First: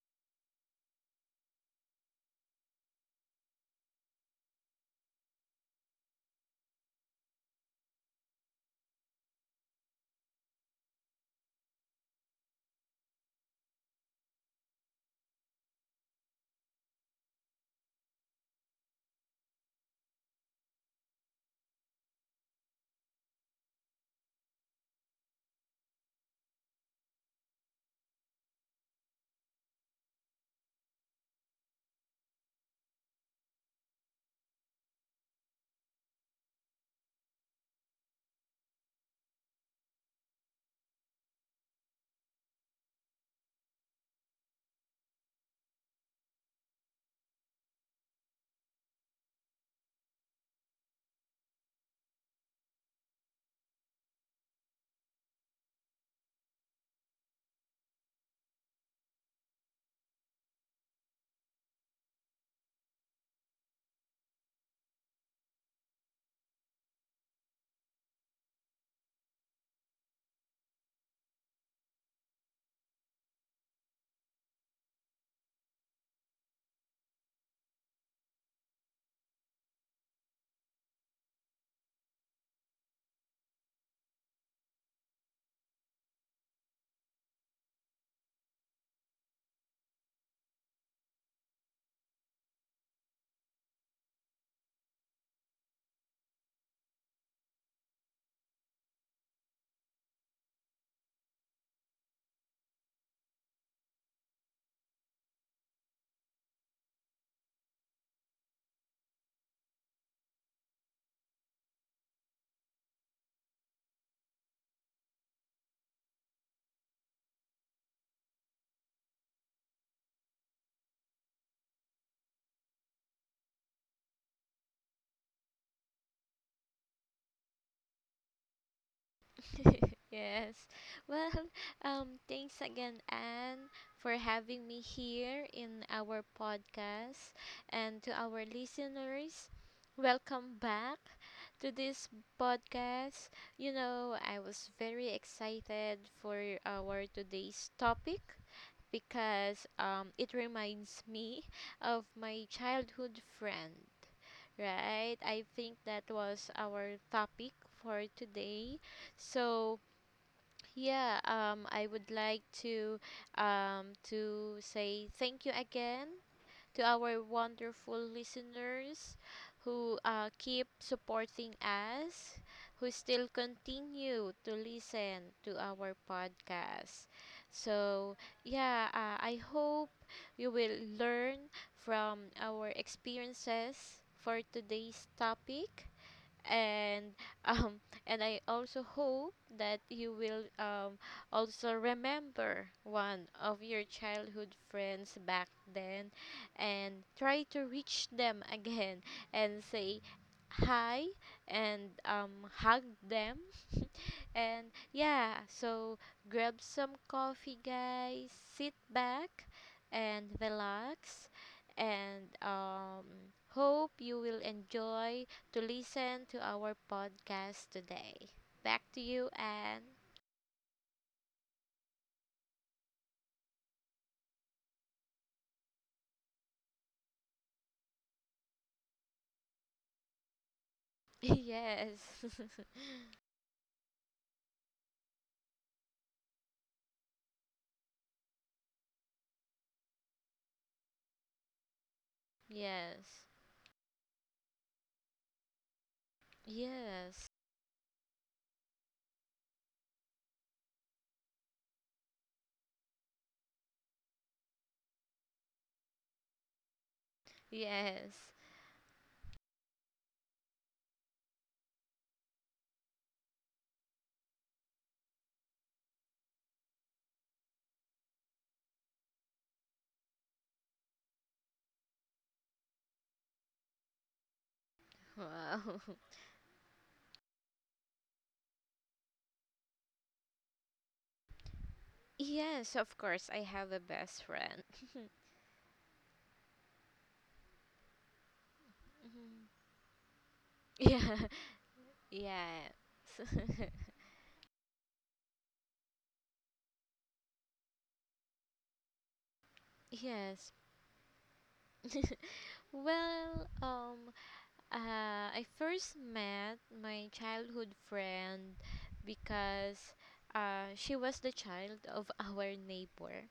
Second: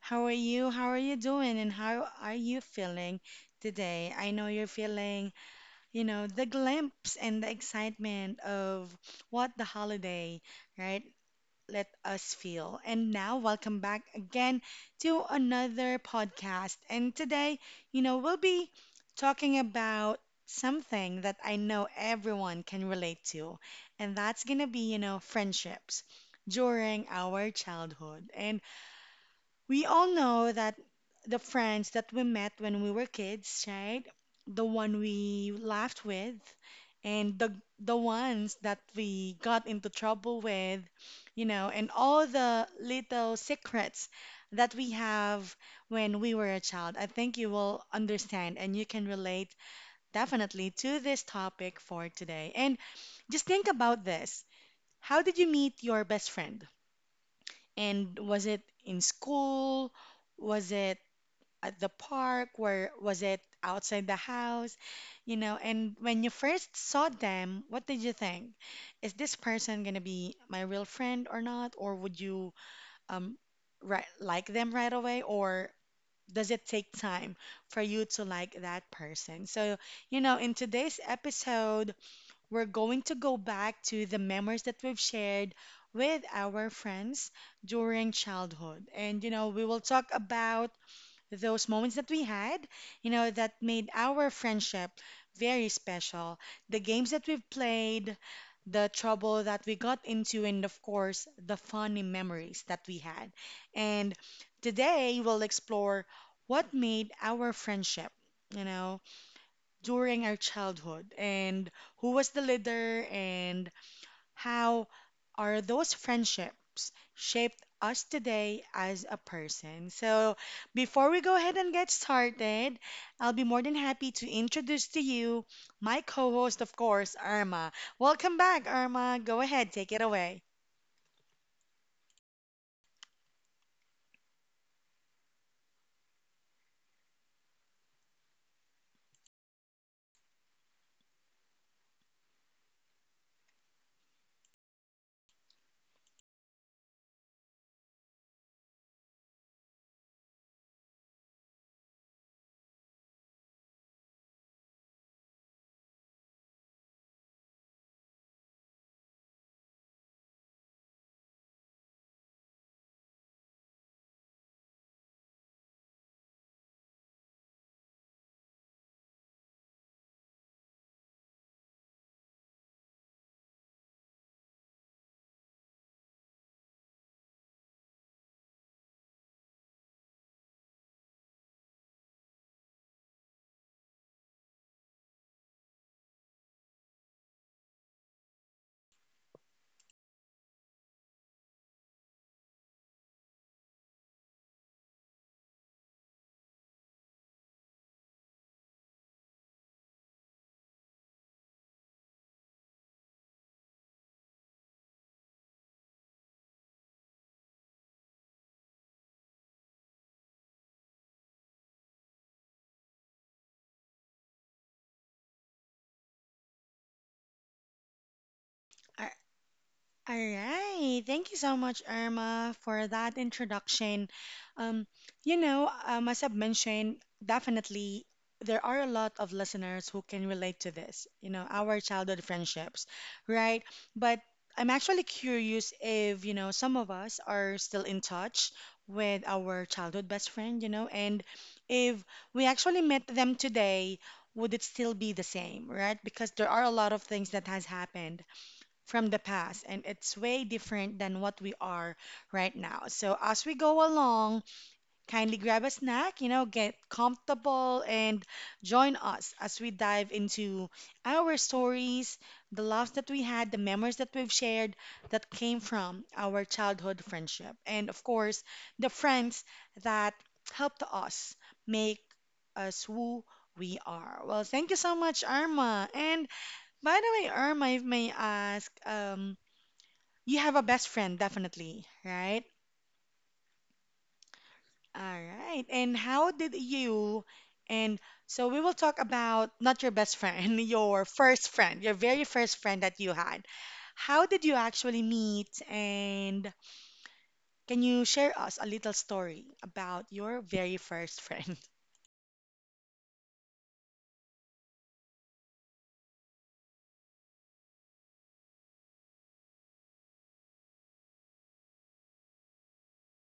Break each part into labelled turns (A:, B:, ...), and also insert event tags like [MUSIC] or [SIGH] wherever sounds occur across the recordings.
A: How are you? How are you doing? And how are you feeling today? I know you're feeling, you know, the glimpse and the excitement of what the holiday, right? let us feel. And now, welcome back again to another podcast. And today, we'll be talking about something that I know everyone can relate to, and that's gonna be, you know, friendships during our childhood. And we all know that the friends that we met when we were kids, right? The one we laughed with and the ones that we got into trouble with, you know, and all the little secrets that we have when we were a child. I think you will understand and you can relate definitely to this topic for today. And just think about this. How did you meet your best friend? And was it in school? Was it at the park where was it outside the house? You know, and when you first saw them, what did you think? Is this person gonna be my real friend or not? Or would you um right like them right away? Or does it take time for you to like that person? So, you know, in today's episode, we're going to go back to the memories that we've shared with our friends during childhood. And, you know, we will talk about those moments that we had, that made our friendship very special. The games that we've played, the trouble that we got into, and of course, the funny memories that we had. And today we'll explore what made our friendship, you know, during our childhood and who was the leader and how are those friendships shaped us today as a person? So, before we go ahead and get started, I'll be more than happy to introduce to you my co host, of course, Irma. Welcome back, Irma. Go ahead, take it
B: [LAUGHS]
A: away.
B: Yes. Well, thanks again, Anne, for having me here in our podcast. And to our listeners, welcome back to this podcast. I was very excited for our today's topic because it reminds me of my childhood friend. Right, I think that was our topic for today. So, yeah, I would like to say thank you again to our wonderful listeners who keep supporting us, who still continue to listen to our podcast. So, yeah, I hope you will learn from our experiences for today's topic and um and I also hope that you will also remember one of your childhood friends back then and try to reach them [LAUGHS] again and say hi and hug them and yeah, so grab some coffee, guys. Sit back and relax. And hope you will enjoy to listen to our podcast today. Back to you, Anne.
A: All right. Thank you so much, Irma, for that introduction. Um, you know, as I've mentioned, definitely there are a lot of listeners who can relate to this, you know, our
B: [LAUGHS] Yes.
A: childhood friendships, right? But I'm actually curious if, you know, some of us are still in touch with our childhood best friend, you know, and if we
B: [LAUGHS]
A: actually met
B: Yes.
A: them today, would it still be the same, right? Because there are a lot of things
B: Yes.
A: that has happened from the past and it's way different than what we are right now. So as we go along, kindly grab a snack, you know, get comfortable and
B: Yes.
A: join us as we dive into our stories, the laughs that we had, the memories that we've shared that came from our childhood friendship. And of course, the friends that helped us make us who we are. Well, thank you so much,
B: Wow.
A: Irma.
B: [LAUGHS]
A: And by the way, Irma, if may ask, you have a best friend, definitely, right?
B: Yes, of course, I have a best friend.
A: All right. And how did you, and so we will talk about
B: Mhm.
A: not your best friend, [LAUGHS]
B: [LAUGHS]
A: your
B: Yeah.
A: first friend, your very first
B: Yeah.
A: friend that you had. How did you actually meet? And can you share us a little story about your
B: Yes.
A: very first friend? [LAUGHS]
B: Well, I first met my childhood friend because she was the child of [LAUGHS] our neighbor.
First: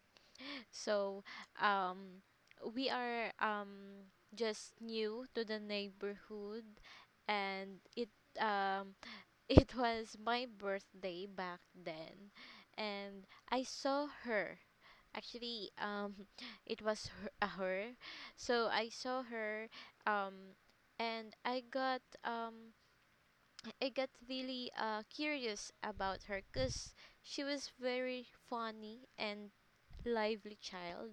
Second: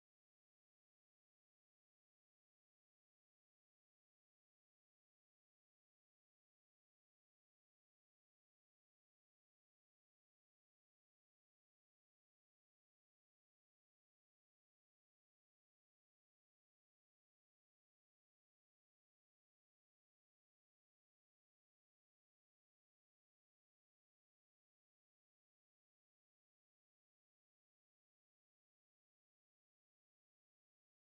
B: So um, we are just new to the neighborhood, and it um, [LAUGHS] it was my birthday back then, and I saw her. Actually, [LAUGHS] it was her, a her. So I saw her, um, and I got really curious about her because she was very funny and lively child,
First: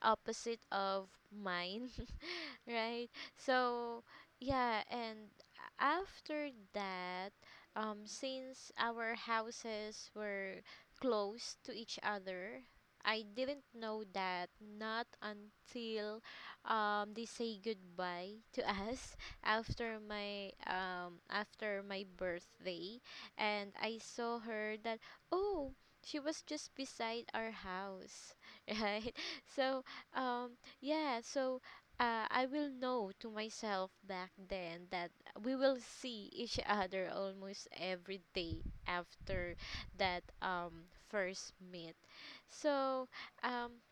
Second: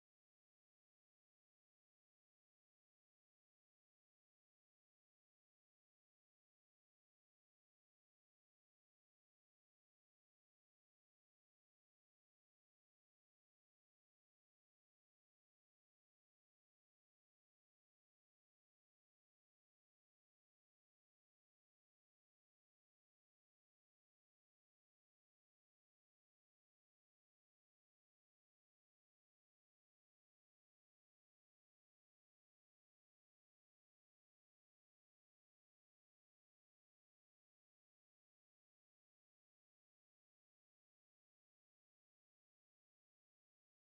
B: opposite of mine, right? So, yeah, and after that, since our houses were close to each other, I didn't know that not until they say goodbye to us [LAUGHS] after my birthday, and I saw her that oh she was just beside our house, [LAUGHS] right? So um, yeah, so I will know to myself back then that we will see each [LAUGHS] other almost every day after that first meet. So um,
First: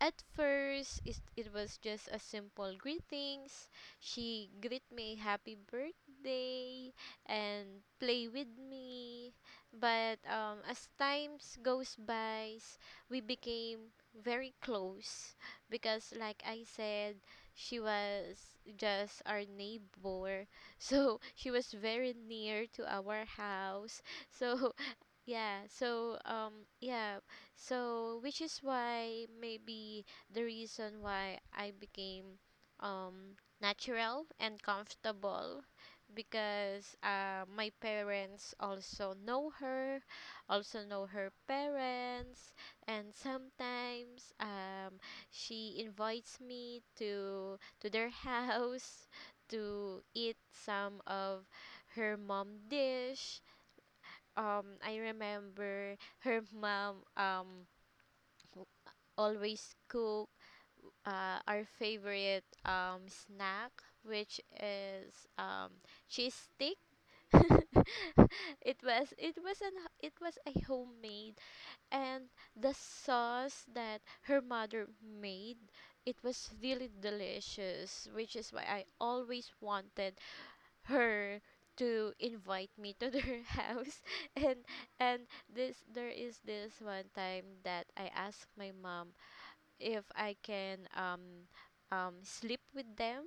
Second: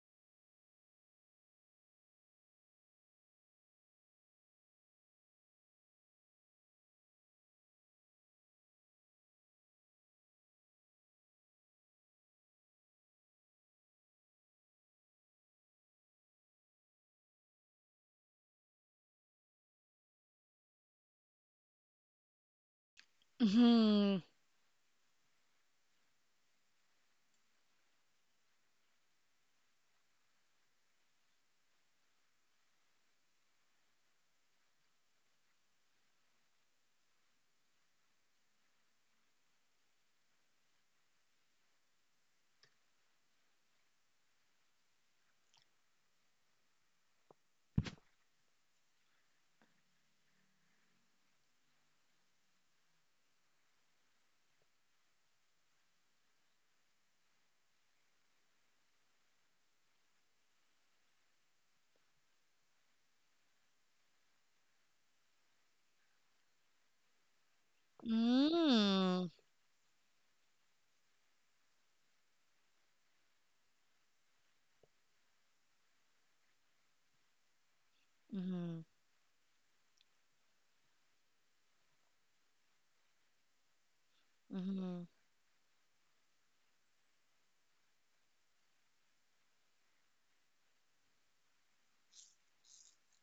B: at first, it was just a simple greetings. She greet me happy birthday and play with me. But as times goes by, we became very close because like I said, she was just our neighbor. [LAUGHS] So she was very near to our house.
A: Mm-hmm.
B: So yeah, so which is why maybe the reason why I became natural and comfortable because my parents also know her parents and sometimes she invites me to their [LAUGHS] house to eat some of her mom dish. I remember her mom always cook our favorite snack which is cheese stick. [LAUGHS] It was
A: Mm-hmm.
B: it was an it was a homemade and the sauce that her mother made, it was really delicious which is why I always wanted her to invite me to their [LAUGHS] house and
A: Mm-hmm.
B: and this there is this one time that I asked my mom if I can sleep with them,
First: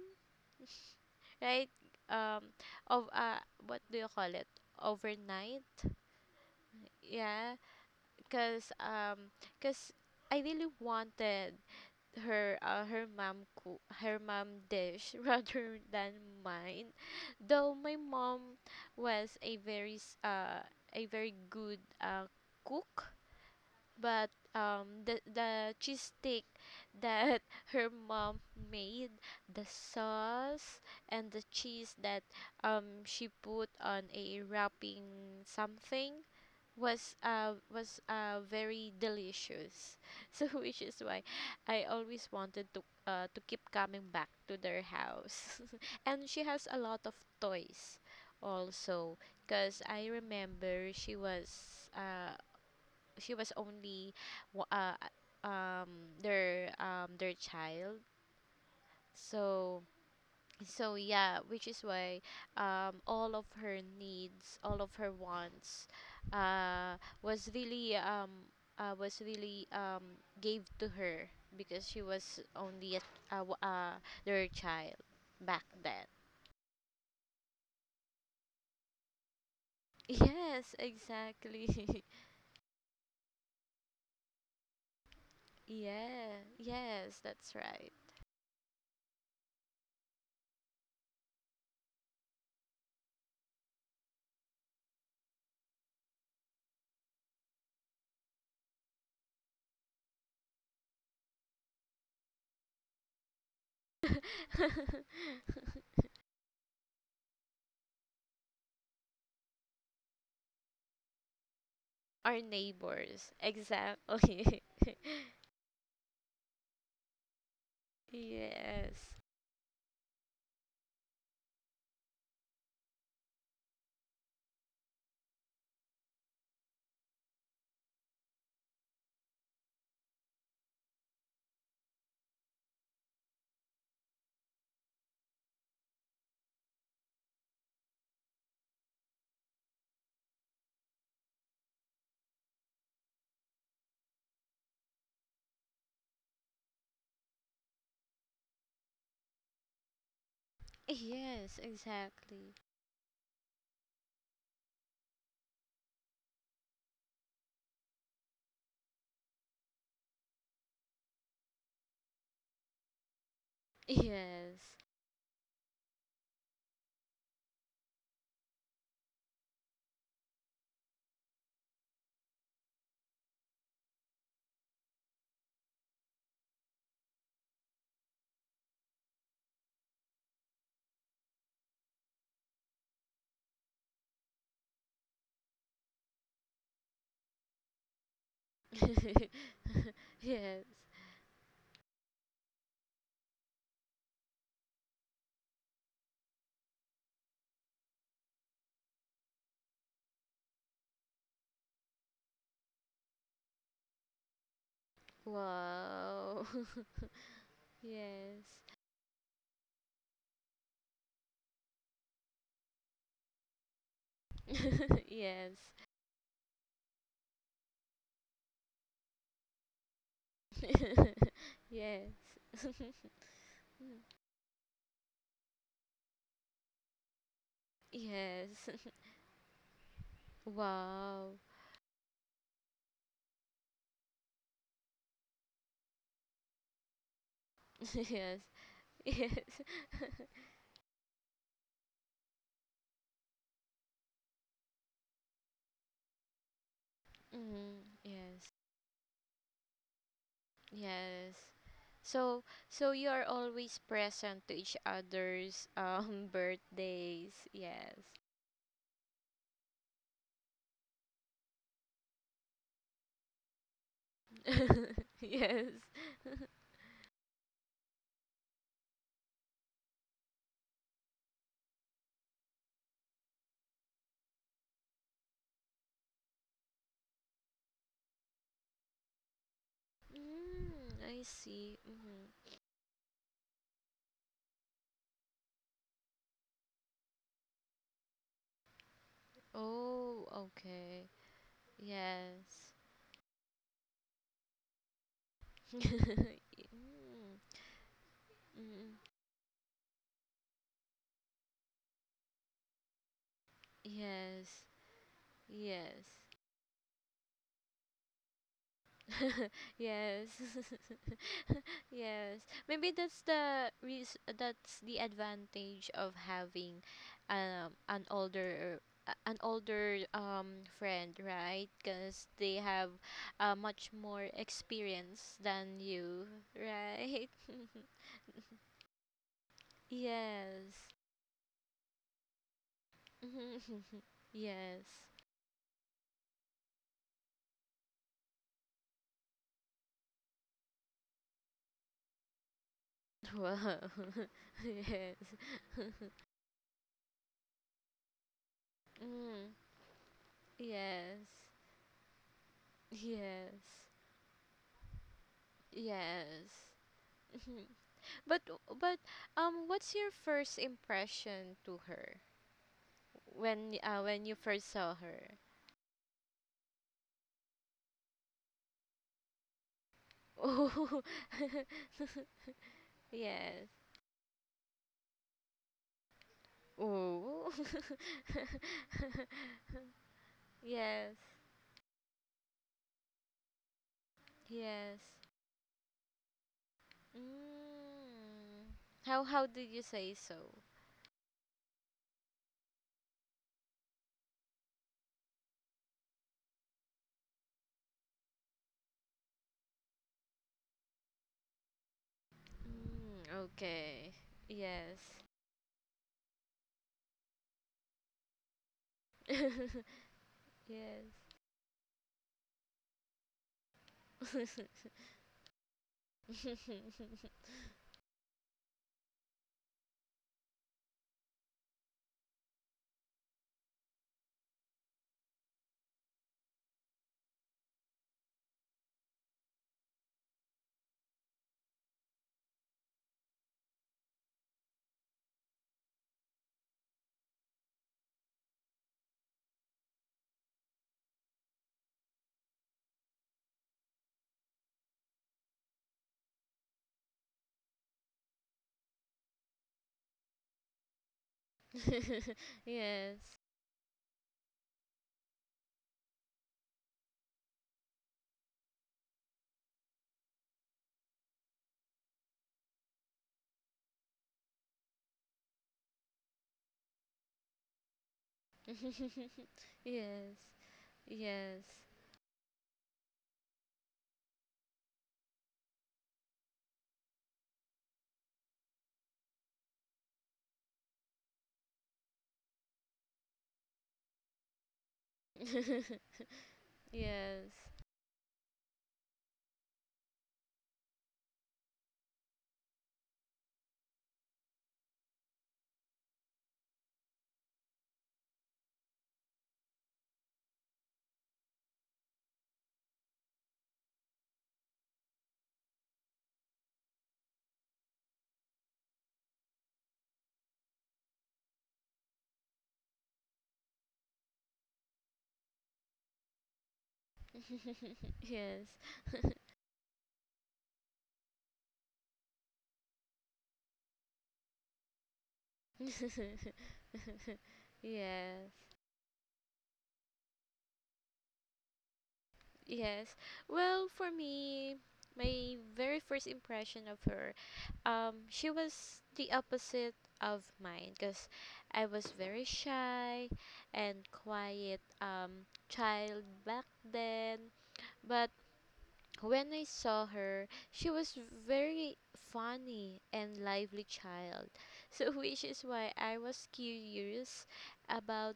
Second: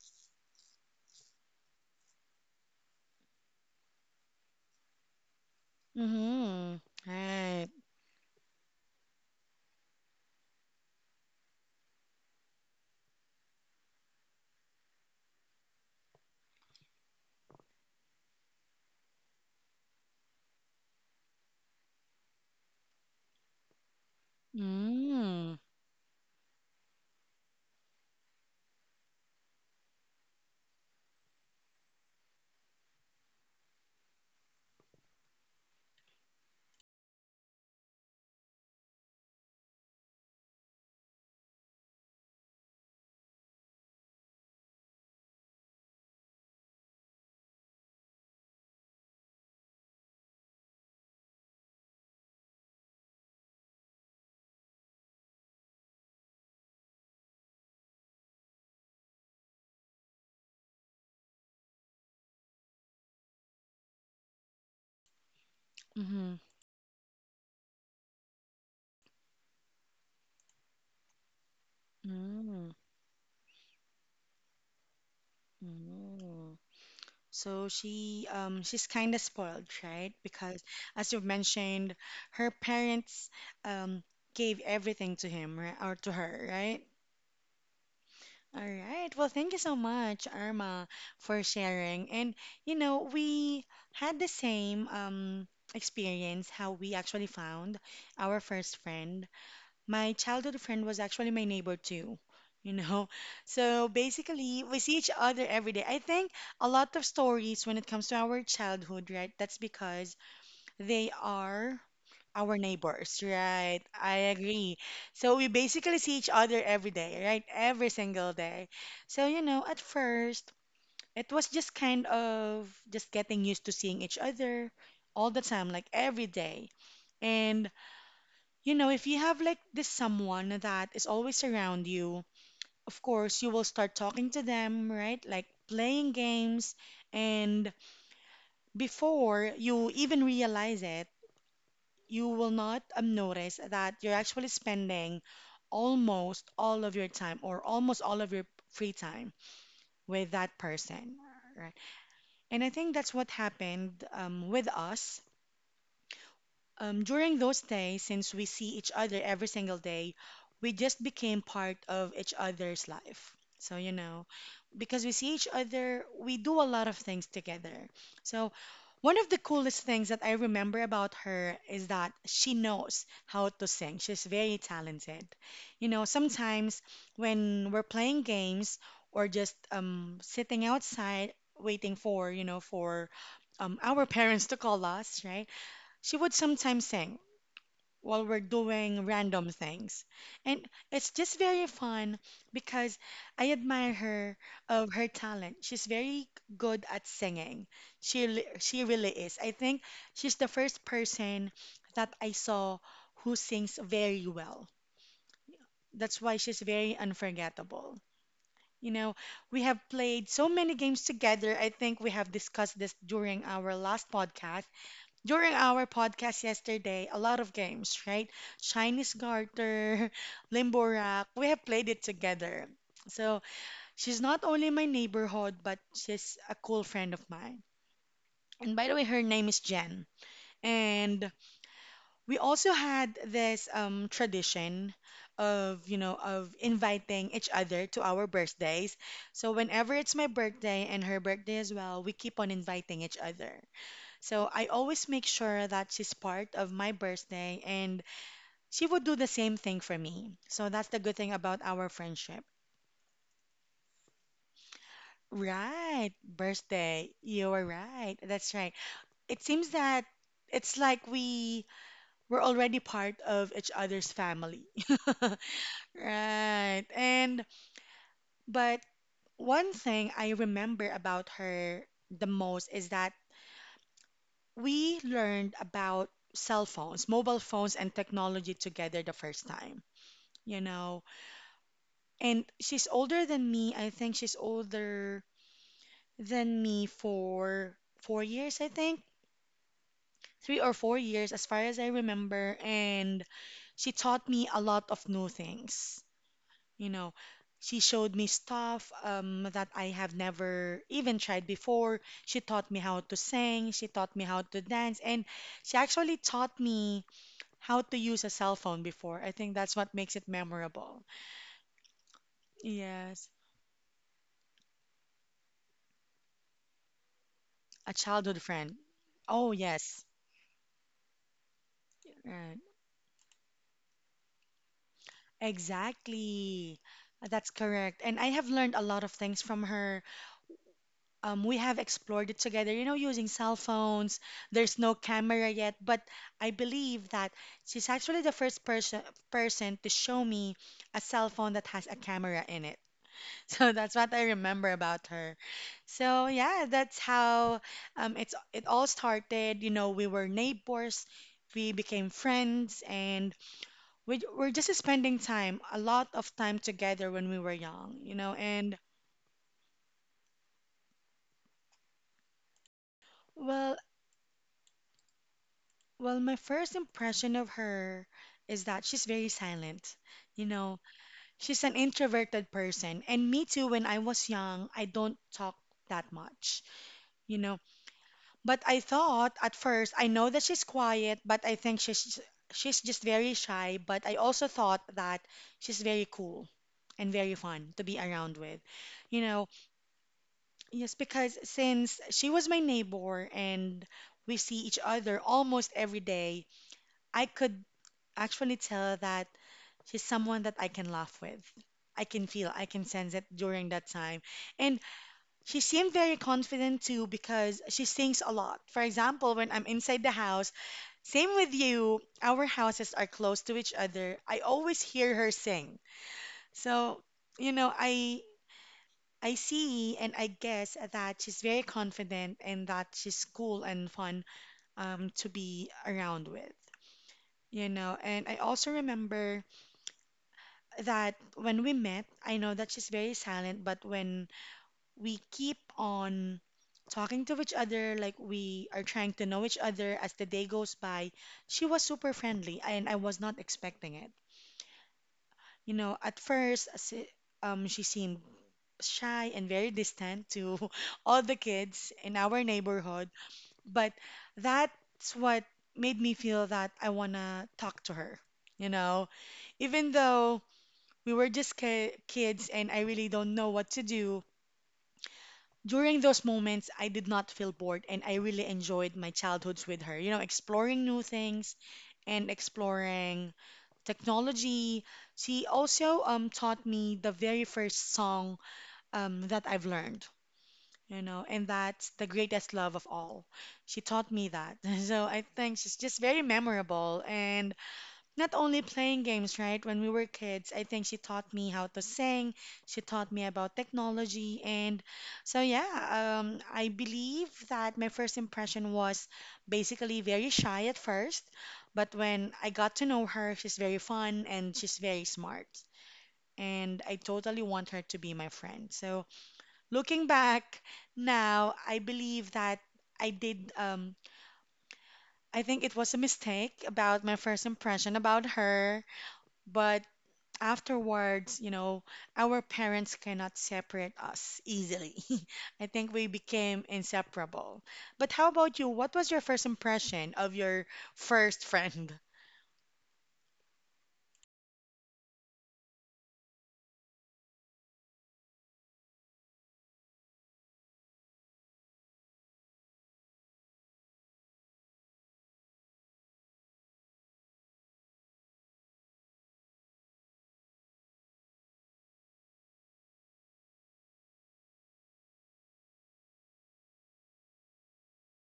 B: right? um of what do you call it, overnight.
A: Mm-hmm. Mm-hmm.
B: Yeah,
A: Right.
B: because um because I really wanted her her mom cook her mom dish [LAUGHS] rather than mine, though my mom was a a very good cook. But um the
A: Mm-hmm.
B: the cheese steak that [LAUGHS] her mom made, the sauce and the cheese that she put on a wrapping something was very delicious. [LAUGHS] So which is why I always wanted to keep coming back to their house [LAUGHS] and she has a lot of toys also because I remember she was she was only wa- uh uh, um their child. So so yeah which is why all of her needs, all of her wants
A: Mm-hmm.
B: uh was really um was really gave to her because she was
A: Mm-hmm.
B: only a their child back then.
A: Mm-hmm. So she she's kind of spoiled, right? Because
B: Yes,
A: as you've
B: exactly.
A: mentioned,
B: [LAUGHS]
A: her parents um gave everything to him right? or to
B: Yeah,
A: her, right?
B: yes, that's right.
A: All right. Well, thank you so much, Irma, for sharing. And you know, we had the same experience how we actually found our first friend. My childhood friend was actually my neighbor too, you know. [LAUGHS] So basically, we see each
B: [LAUGHS]
A: other every day. I think a lot of stories when it comes to our childhood, right? That's because they are
B: Our
A: our neighbors,
B: neighbors,
A: right? I
B: exactly.
A: agree. So
B: [LAUGHS]
A: we basically see each other every day, right? Every single day.
B: Yes.
A: So, you know, at first, it was just kind of just getting used to seeing each other all the time, like every day. And you know, if you have like this someone that is always around you, of course you will start talking to them, right? Like playing games. And before you even realize it, you will not notice that you're actually spending almost all of your time or almost all of your free time with that person,
B: Yes,
A: right?
B: exactly.
A: And I think that's what happened with us. During those days, since we see each other every single day, we just became part of each other's life. So, you know,
B: Yes.
A: because we see each other, we do a lot of things together. So, one of the coolest things that I remember about her is that she knows how to sing. She's very talented. You know, sometimes when we're playing games or just sitting outside waiting for, you know, for our [LAUGHS] parents to call us, right? She would sometimes sing while we're doing random
B: [LAUGHS]
A: things.
B: Yes.
A: And it's just very fun because I admire her of her talent. She's very good at singing. She really is. I think she's the first person that I saw who sings very well. That's why
B: Wow.
A: she's very
B: [LAUGHS]
A: unforgettable.
B: Yes.
A: You know, we have played so many games together. I think we have discussed this during our last podcast
B: [LAUGHS]
A: during
B: Yes.
A: our podcast yesterday, a lot of games, right? Chinese Garter, [LAUGHS]
B: [LAUGHS]
A: Limborak, we have played it
B: Yes.
A: together.
B: [LAUGHS]
A: So she's not only my neighborhood, but she's a cool friend of mine.
B: Yes.
A: And by the
B: [LAUGHS]
A: way, her name is Jen. And
B: Wow.
A: we also had this tradition of, you know, of inviting each other
B: [LAUGHS]
A: to our
B: Yes.
A: birthdays.
B: Yes.
A: So whenever it's my
B: [LAUGHS]
A: birthday and her birthday as well, we keep on inviting each other. So I always make sure that she's part of my birthday
B: Mm,
A: and
B: yes.
A: she would do the same thing for me. So that's the good thing
B: Yes.
A: about our friendship.
B: So so you are always present to each other's
A: Right,
B: [LAUGHS]
A: birthday.
B: birthdays.
A: You're
B: Yes.
A: right. That's right. It seems that it's like we're already part of each other's family.
B: [LAUGHS]
A: [LAUGHS]
B: Yes. [LAUGHS]
A: Right. And but one thing I remember about her the most is that we learned about cell phones, mobile phones and technology together the first time. You
B: Mm,
A: know.
B: I see.
A: And
B: Hmm.
A: she's older than me. I think she's older than me for 4 years, I think.
B: Oh,
A: Three or four
B: okay.
A: years, as far as I remember.
B: Yes.
A: And she taught me a lot of new things,
B: [LAUGHS]
A: you know.
B: Mm,
A: She showed me stuff
B: mm,
A: that I have never even tried before. She taught me how to sing. She taught me how
B: yes.
A: to dance. And she
B: Yes.
A: actually taught me how to use a cell phone before. I think
B: [LAUGHS]
A: that's what makes
B: Yes.
A: it memorable.
B: [LAUGHS] Yes. Maybe
A: Yes.
B: that's the advantage of having um
A: A
B: an
A: childhood friend.
B: older an
A: Oh,
B: older
A: yes.
B: friend, right? Because they
A: Right.
B: have much more experience than you,
A: Exactly.
B: right?
A: That's
B: [LAUGHS]
A: correct. And I have learned a lot of things from her.
B: Yes.
A: We have explored it together, you know, using
B: Mhm.
A: cell
B: [LAUGHS]
A: phones. There's
B: Yes.
A: no camera yet, but I believe that she's actually the first person to show me a cell phone that has a camera in it. [LAUGHS]
B: Wow.
A: So that's what I
B: [LAUGHS]
A: remember about
B: Yes.
A: her.
B: [LAUGHS]
A: So yeah, that's how it's it all
B: Mm.
A: started. You know, we were neighbors,
B: Yes.
A: we became friends, and
B: Yes.
A: we're just spending time, a lot of time
B: Yes.
A: together when
B: [LAUGHS]
A: we were
B: Mhm.
A: young, you know.
B: but
A: And
B: but What's your first impression to her
A: well,
B: when you first saw her?
A: well, my first impression of her is that she's very silent.
B: [LAUGHS]
A: You know,
B: Oh.
A: she's an introverted person,
B: [LAUGHS]
A: and me too.
B: Yes.
A: When I was young, I don't talk that much, you
B: Oh.
A: know. But I
B: [LAUGHS]
A: thought at first, I know that she's
B: Yes.
A: quiet, but I think she's just very shy. But I also thought
B: Yes.
A: that she's very cool and very fun to be around with,
B: Mm.
A: you
B: How
A: know.
B: did you say so?
A: Yes, because since she was my neighbor and we see each other almost every day, I could actually tell that she's someone that I can laugh with. I can feel, I can sense it
B: Mm,
A: during that
B: okay.
A: time. And
B: Yes.
A: she seemed very confident too because she sings a lot. For example, when I'm
B: [LAUGHS]
A: inside the house, same
B: Yes.
A: with you, our houses are close to each other. I always
B: [LAUGHS]
A: hear her sing.
B: Yes.
A: So,
B: [LAUGHS]
A: you know, I see, and I guess that she's very confident and that she's cool and fun to be around with, you know. And I also remember that when we met, I know that she's very silent, but when we keep on talking to each other, like we are trying to know each other as the day goes by, she was super friendly, and I was not expecting it. You know, at first, she seemed shy and very distant to [LAUGHS] all the kids in
B: Yes.
A: our
B: Yes. [LAUGHS]
A: neighborhood, but that's what made me feel that I want to talk to her. You know, even though we were just kids and I really don't know what to do, during those moments, I did not feel bored and I really enjoyed my childhoods with her, you know, exploring new things and exploring technology. She also taught me the very first song that I've learned, you know, and that's the greatest love of all. She taught me that. [LAUGHS] So I think she's
B: Yes.
A: just very
B: [LAUGHS]
A: memorable. And not only playing games, right? When we were kids, I think she taught me how to sing. She taught me about technology. And so, yeah, I believe that my first impression was basically very shy at first. But when I got to know her, she's very fun and she's very smart. And I totally want her to be my friend. So, looking back now, I believe that I did, um, I think it was a mistake about my first impression about her but afterwards, you know, our parents cannot separate us easily. [LAUGHS] I think we
B: Yes.
A: became inseparable.
B: [LAUGHS]
A: But how
B: Yes.
A: about you? What was your first impression of your first friend?
B: Yes. Well, for me, my very first impression of her, she was the opposite of mine because I was very shy and quiet child back then. But when I saw her, she was very funny and lively child. [LAUGHS] So which is why I was curious about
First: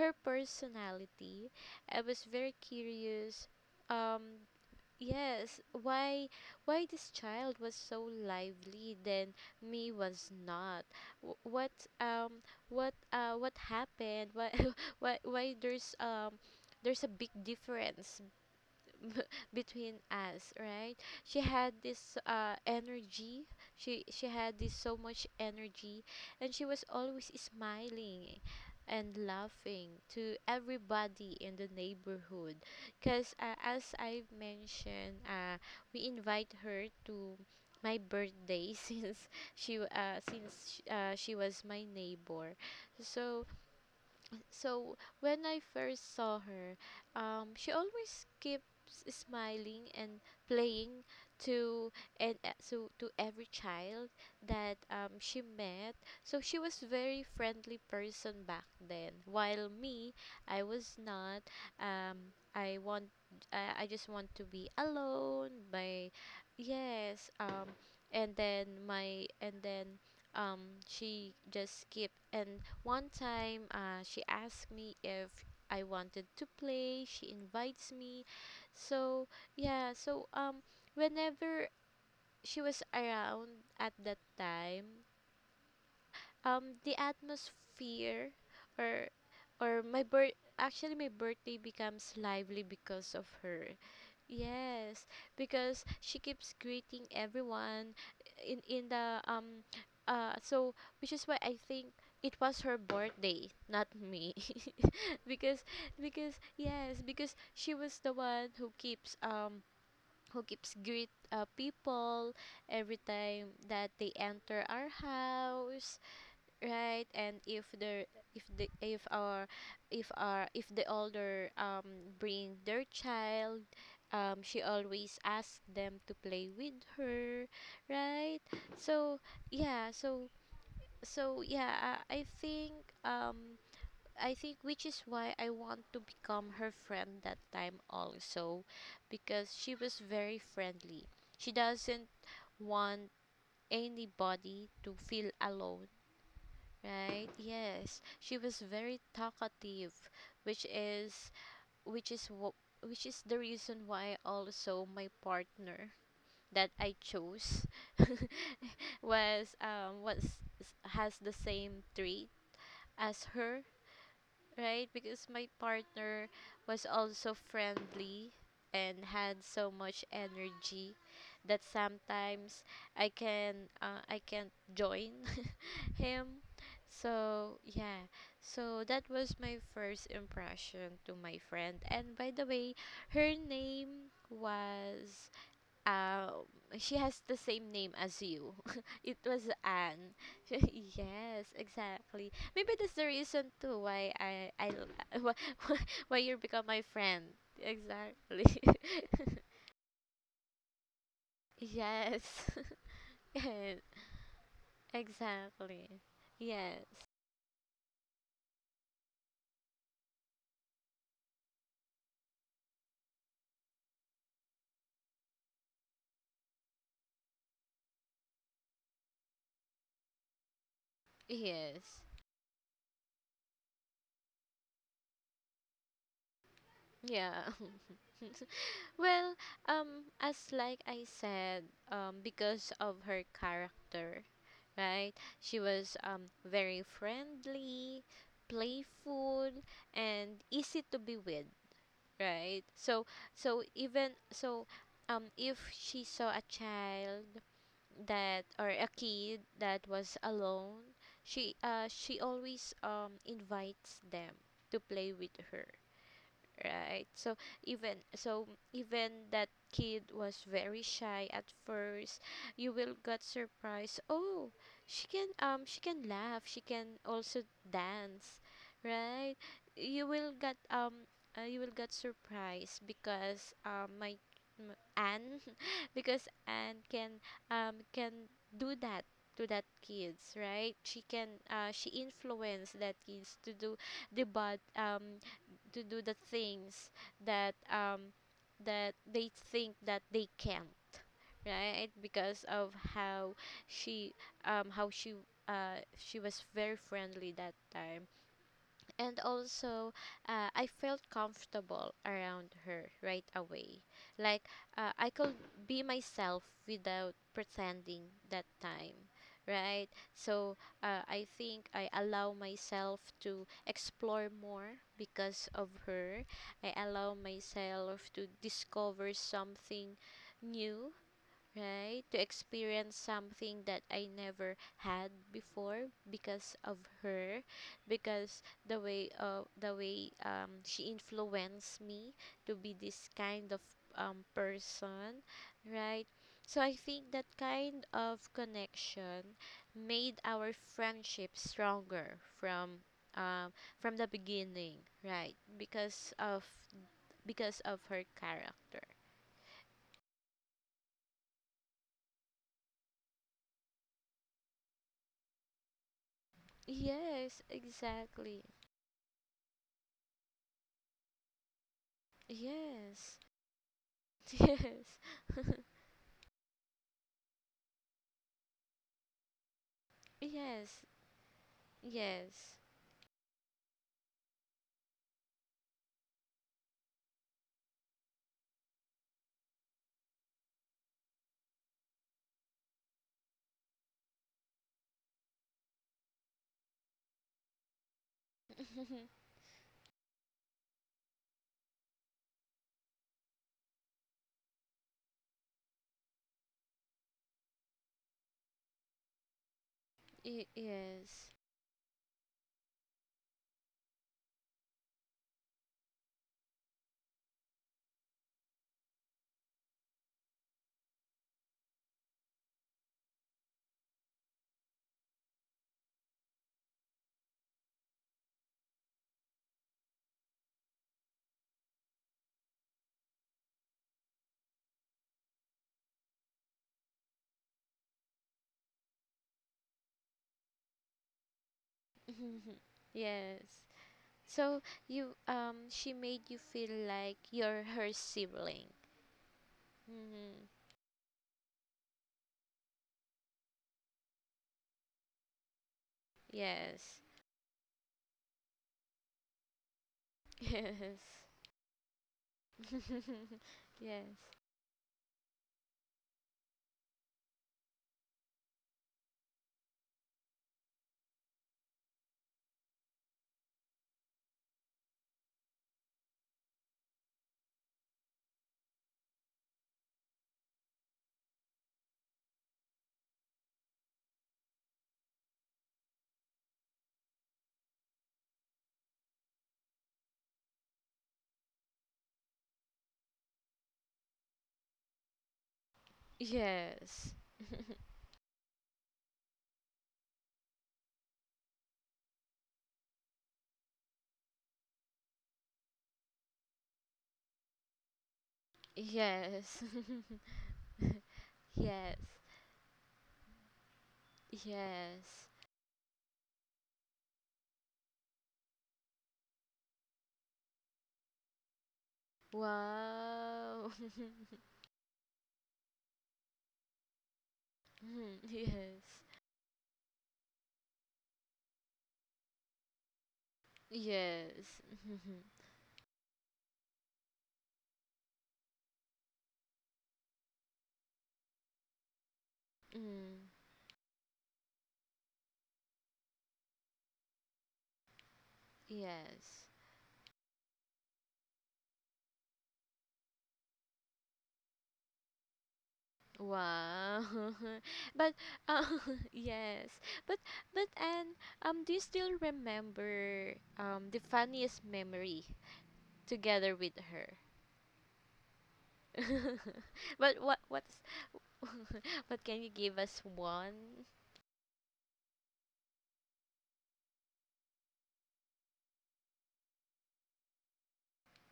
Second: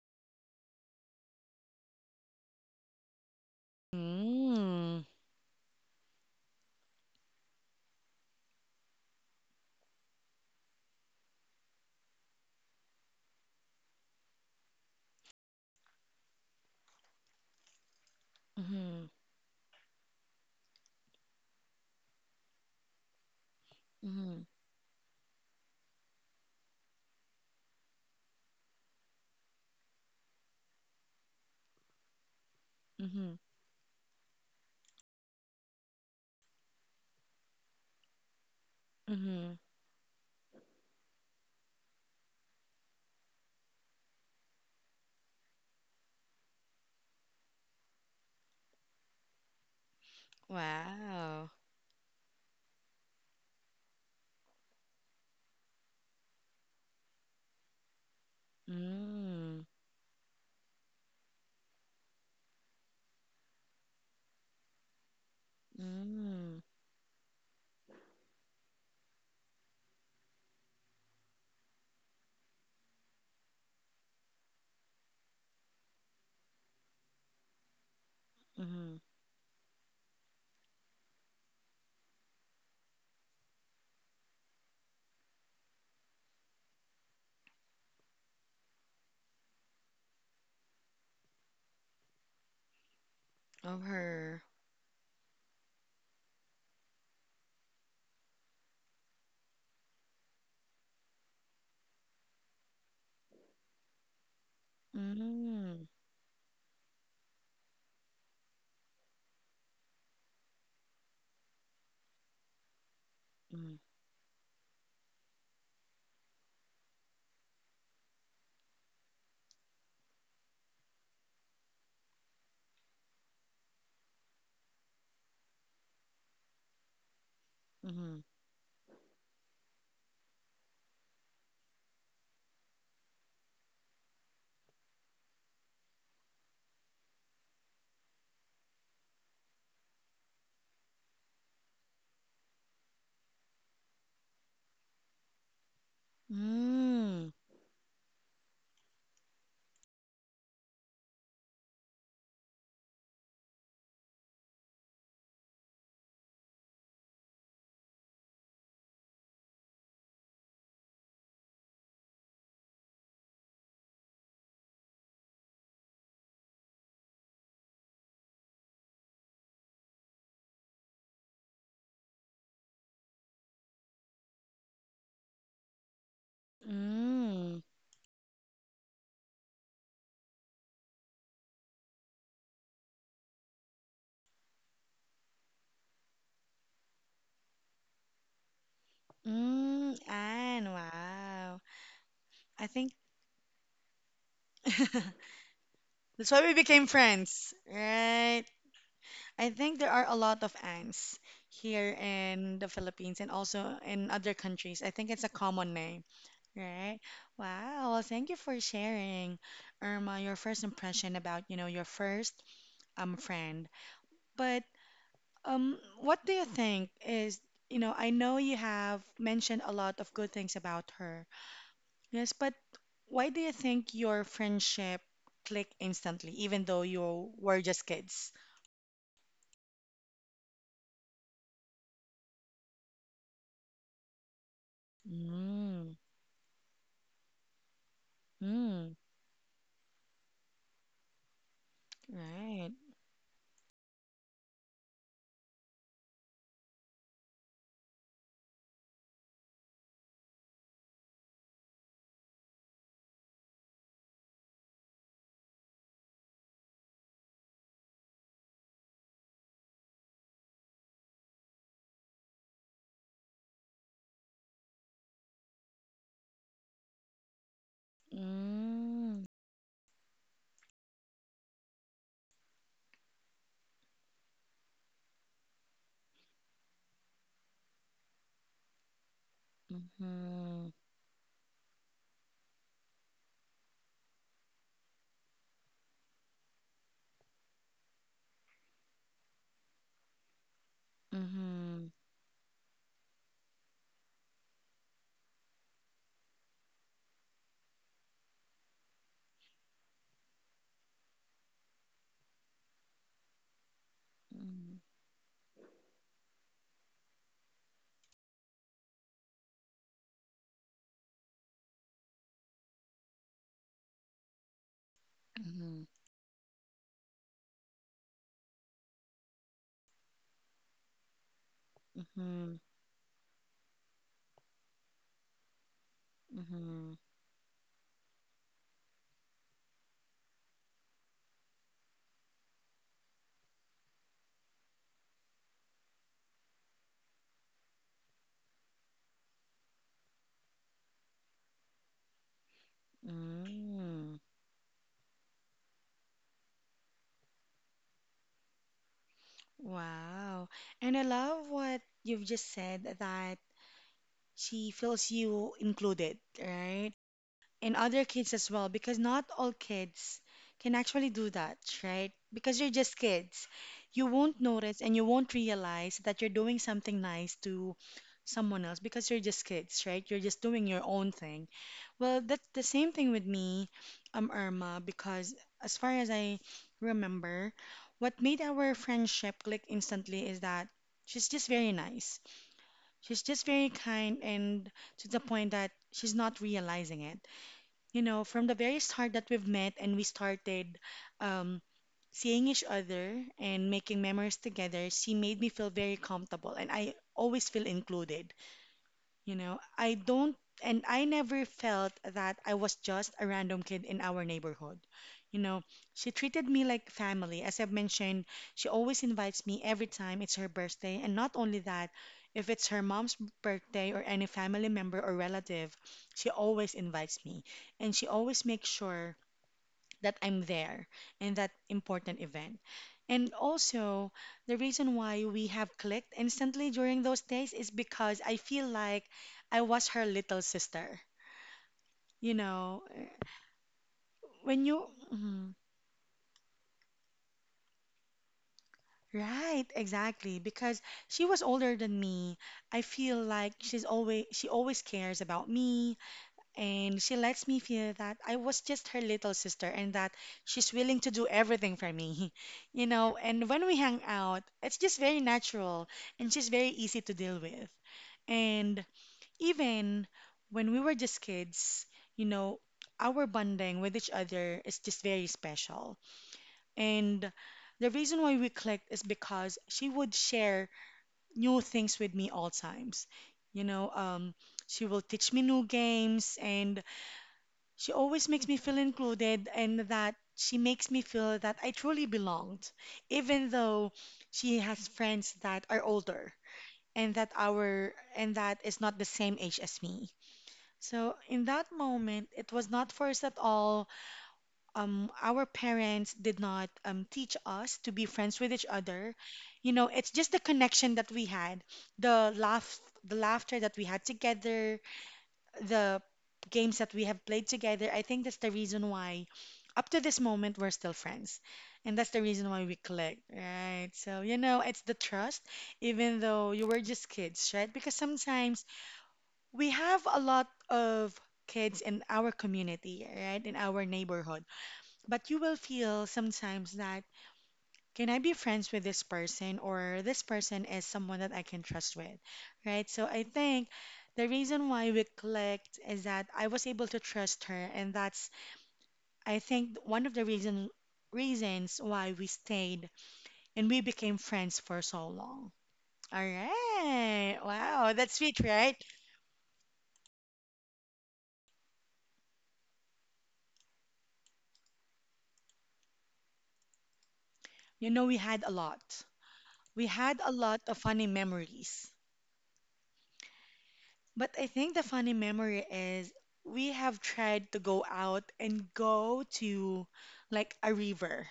B: her personality. I was very curious. um
A: Mm.
B: yes, why this child was so lively then me was not. What um what happened? Why [LAUGHS] why there's a big difference
A: Mm-hmm.
B: [LAUGHS] between us, right? She had this energy. She
A: Mm-hmm.
B: had this so much energy and she was always smiling and laughing to everybody in the neighborhood
A: Mm-hmm.
B: because as I mentioned, we invite her to my birthday [LAUGHS] since
A: Mm-hmm.
B: she w- since sh- she was my neighbor. So so when I first saw her, she always keeps smiling and playing
A: Wow.
B: to and so to every child that she met. So she was very friendly person back then.
A: Mm.
B: While me, I was not. I want. I just want to be alone. By
A: Mm.
B: yes. And then um she just keep. And one time, she asked me if I wanted to play. She invites me.
A: Mm-hmm.
B: So, yeah, so whenever she was around at that time, the atmosphere or or my birth actually my birthday becomes lively because of her.
A: Of her.
B: Yes, because she keeps greeting everyone in the so which is why I think it was her birthday, not me. [LAUGHS] because
A: Mm.
B: because yes, because she was the one who keeps greet people every time
A: Mm.
B: that they enter our house, right. And if the if the if our if our if the older bring their child, she always asks them to play with her,
A: Mm-hmm.
B: right. So yeah, so um I think which is why I want to become her friend that time also, because she was very friendly. She doesn't want anybody to feel alone,
A: Mm.
B: right? Yes. She was very talkative, which is which is what which is the reason why also my partner that I chose [LAUGHS] was has the same trait as her, right? Because my partner was also friendly and had so much energy that sometimes I can I can't join [LAUGHS] him. So
A: Mm.
B: yeah, so that was my first impression to my friend. And by the way, her name was um, she has the same name as you. [LAUGHS] It was
A: Mm.
B: Anne. [LAUGHS]
A: And
B: Yes,
A: wow.
B: exactly.
A: I
B: Maybe
A: think.
B: that's the reason too why
A: [LAUGHS]
B: l- [LAUGHS] why, why
A: That's
B: you
A: why we
B: become my
A: became
B: friend.
A: friends, right?
B: Exactly.
A: I think there are a lot of ants
B: [LAUGHS]
A: here
B: Yes.
A: in the
B: [LAUGHS]
A: Philippines and also
B: Yeah,
A: in other countries. I think it's a common
B: exactly.
A: name,
B: Yes.
A: right? Wow, well, thank you for sharing, Irma, your first impression about, you know, your first friend. But what do you think is, you know, I know you have mentioned a lot of good things about her.
B: Yes.
A: Yes, but why do you think your friendship clicked instantly, even though you
B: Yeah.
A: were just kids?
B: [LAUGHS] Well, as like I said, because of her character, right? She
A: Mm,
B: was very friendly,
A: mm,
B: playful, and easy to be with, right?
A: right.
B: So, so even so, if she saw a child that or a kid that was alone, she always invites them to play with her, right. So even so, even that kid was very shy at first, you will get surprised. Oh, she can laugh, she can also dance,
A: Mm,
B: right. You will get you will get surprised because Anne, [LAUGHS] because Anne can do that to that kids,
A: mm-hmm,
B: right. She can she influenced that kids to do the bad to do the things that that they think that they can't,
A: mm-hmm,
B: right. Because of how she how she was very friendly that time. And also, I felt comfortable around her right away. Like I could be myself without pretending that time, right? So I think I allow myself to explore more because of
A: mm-hmm,
B: her. I allow myself to discover something new, right? To
A: mm-hmm,
B: experience something that I never had before because of
A: mm-hmm,
B: her, because the way she influenced me to be this kind of person, right? So I think that kind of connection made our friendship stronger um, from the
A: mm.
B: beginning, right? Because of her character.
A: Wow. And I love what you've just said that she feels you included, right?
B: Yes,
A: And other kids
B: exactly.
A: as well because not all kids can actually do that, right? Because you're just
B: Yes.
A: kids. You won't notice and you
B: [LAUGHS]
A: won't realize that you're doing something nice to someone else because you're just kids, right? You're
B: Yes. [LAUGHS]
A: just doing
B: Yes.
A: your own thing. Well, that's
B: Yes.
A: the same thing with me, Irma, because as far as I remember, what made our friendship click instantly is that she's just very nice. She's just very kind and to the point that she's not realizing it, you know, from the very start
B: [LAUGHS]
A: that we've met and we started um, seeing each other and making memories together, she made me feel very comfortable and I always feel included. You know, I don't,
B: Y-
A: and I
B: yes.
A: never felt that I was just a random kid in our neighborhood. You know, she treated me like family. As I've mentioned, she always invites me every time it's her birthday. And not only that, if it's her mom's birthday or any family member or relative, she always invites me. And she always makes sure that I'm there in that important event. And also, the reason why we have clicked instantly during those days is because I feel like I was her little sister. You
B: [LAUGHS]
A: know, eh,
B: Yes. So
A: when you.
B: you
A: Mhm.
B: she made you feel like you're her sibling.
A: Right,
B: Hmm.
A: exactly. Because she was older than me. I feel like she always cares about me.
B: Yes.
A: And she lets me feel that I was just her little sister and that
B: [LAUGHS]
A: she's
B: Yes.
A: willing to do everything for me. [LAUGHS] You know,
B: [LAUGHS]
A: and when we hang
B: Yes.
A: out, it's just very natural and she's very easy to deal with. And even when we were just kids, you know, our bonding with each other is just very special. And the reason why we clicked is because she would share new things with me all times. You know, she will teach me new games and she always makes me feel included and that she makes me feel that I truly belonged, even though she has friends that are older
B: Yes.
A: and that our and that is not the same age as me. So in that moment, it was not forced at all. Our parents did not teach us to be friends with each other.
B: Yes.
A: You know, it's
B: [LAUGHS]
A: just the connection that we had,
B: Yes.
A: the laugh, the laughter that we had together,
B: Yes.
A: the games that we have played together, I think that's the reason why up to this moment we're still friends. And that's the reason why we click,
B: Wow.
A: right? So, you know, it's the trust, even though you were just kids, right? Because
B: [LAUGHS]
A: sometimes
B: Yes.
A: we have a lot of kids in our community, right? In our neighborhood.
B: Yes.
A: But you
B: [LAUGHS]
A: will feel sometimes that, can I be friends with this person or this person is someone that I can trust with, right? So I
B: Mm.
A: think the reason why we clicked is that I was able to trust her, and that's, I
B: Yes.
A: think, one of the reasons why we stayed and we became friends for so long. All
B: Wow.
A: right.
B: [LAUGHS]
A: Wow,
B: But
A: that's sweet,
B: uh,
A: right?
B: [LAUGHS] yes. But but and do you still remember the funniest memory together with her?
A: You know, we had a lot. We
B: [LAUGHS] but
A: had a
B: what
A: lot
B: what
A: of funny memories.
B: what can you give us one?
A: But I think the funny memory is we have tried to go out and go to like a river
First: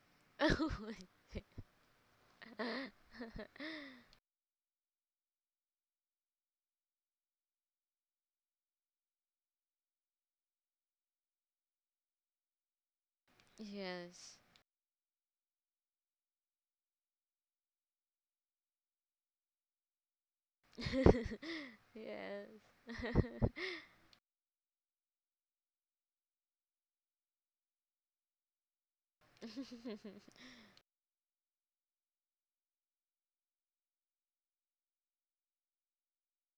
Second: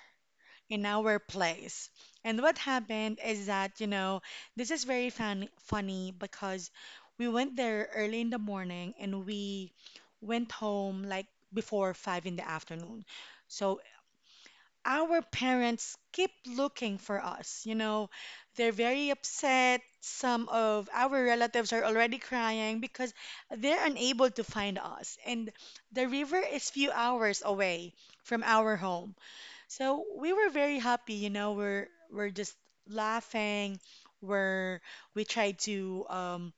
A: in our place. And what
B: [LAUGHS]
A: happened is that, you know, this is very funny because we went there early in the morning and we went home like before 5 in the afternoon. So
B: Yes.
A: our parents keep looking for us. You know, they're very upset. Some of our
B: [LAUGHS]
A: relatives are already
B: Yes.
A: crying because they're unable to find us. And the river is few hours away from our home. So we were very happy, you know, we're just laughing. We're we tried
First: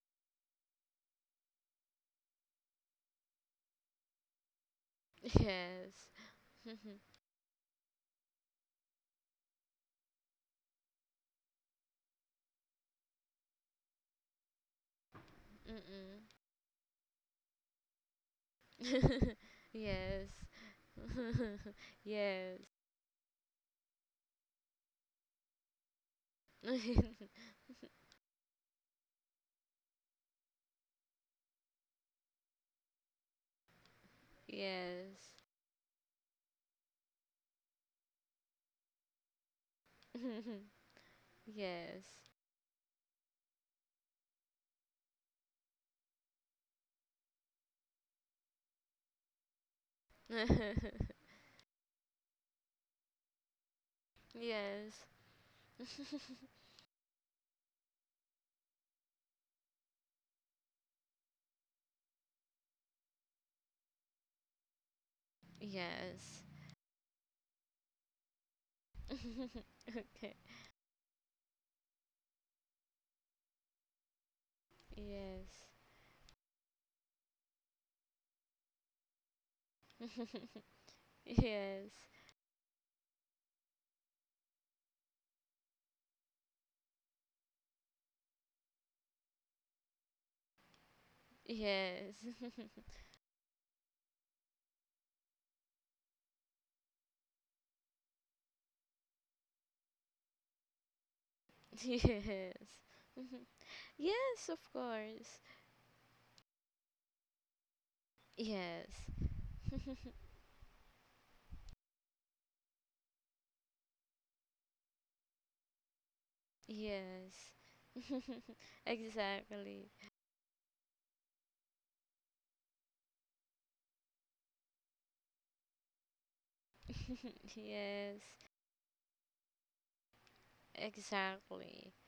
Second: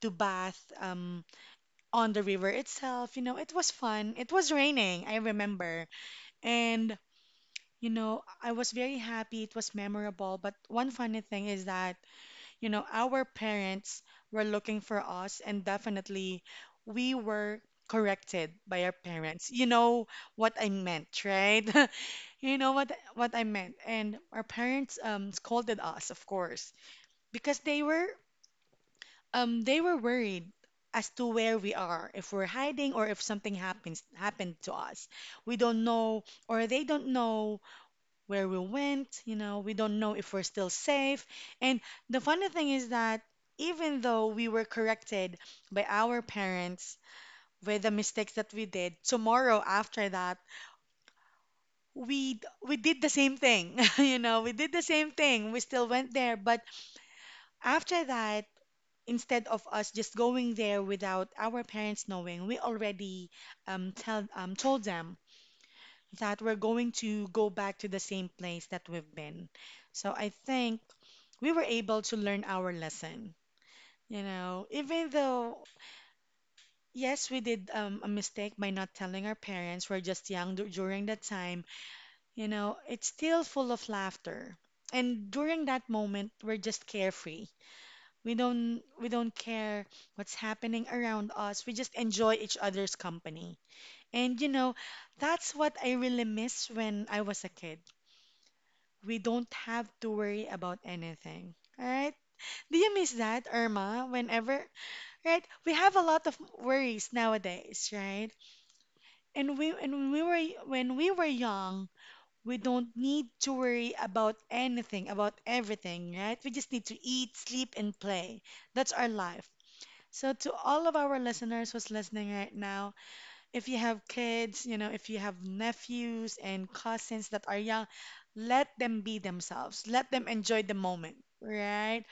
A: to bath on the river itself. You know, it was fun. It was raining, I
B: [LAUGHS]
A: remember.
B: Yes. [LAUGHS]
A: And you know, I was very happy. It was memorable. But one funny thing is that, you know, our parents were looking for us, and
B: Mm-mm.
A: definitely we were corrected by our parents. You
B: [LAUGHS]
A: know
B: Yes.
A: what I meant, right?
B: [LAUGHS]
A: [LAUGHS] You
B: Yes.
A: know what I meant. And our parents scolded us, of course, because
B: [LAUGHS]
A: they were worried as to where we are, if we're hiding or if something happens happened to us.
B: Yes.
A: We don't know or they don't know where we went. You know, we don't know if we're still
B: [LAUGHS]
A: safe. And
B: Yes.
A: the funny thing is that even though we were corrected by our parents with the mistakes that we did, tomorrow after that,
B: [LAUGHS]
A: we we did the same thing. [LAUGHS] You know, we did the
B: Yes.
A: same thing. We still went there, but after that, instead of us just going there without our parents knowing, we already tell told them that
B: Yes.
A: we're going to go back to the same place that we've been. So I
B: [LAUGHS] Okay.
A: think we were able to learn our lesson. You know, even though,
B: Yes.
A: yes, we did a mistake by not telling our parents, we're just young
B: [LAUGHS]
A: during that time,
B: Yes.
A: you know, it's still full of laughter. And during that moment, we're just carefree. We don't care what's happening around us. We just
B: Yes.
A: enjoy each
B: [LAUGHS]
A: other's company. And you know, that's what I really miss when I was a kid. We don't have to worry about anything. All right?
B: Yes.
A: Do you miss that,
B: [LAUGHS]
A: Irma?
B: Yes, of
A: Whenever.
B: course.
A: Right? We have a lot of worries nowadays, right?
B: Yes.
A: And we and when we were young, we don't need to worry about anything, about everything, right? We just need to eat,
B: Yes.
A: sleep, and play.
B: [LAUGHS]
A: That's our life.
B: Exactly.
A: So to all of our listeners who's listening right now, if you have kids, you know, if you have nephews and cousins that are
B: [LAUGHS]
A: young,
B: Yes.
A: let them be themselves. Let them enjoy the moment,
B: Exactly.
A: right?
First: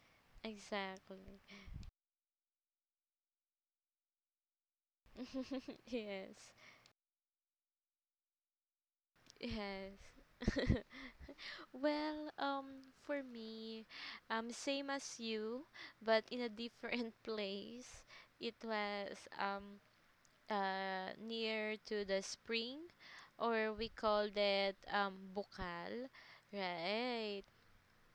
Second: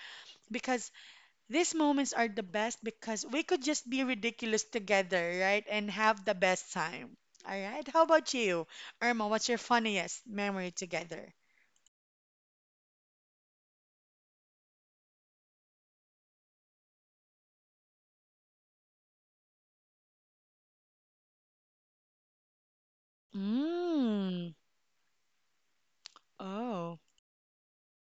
A: Because
B: Exactly.
A: these moments are the best because we could just be ridiculous together, right? And
B: [LAUGHS]
A: have the
B: Yes.
A: best time. All right. How about you, Irma? What's your
B: Yes.
A: funniest memory
B: [LAUGHS]
A: together?
B: Well, for me, same as you, but in a different [LAUGHS] place. It was near to the spring, or we call
A: Mm.
B: that bukal,
A: Oh.
B: right?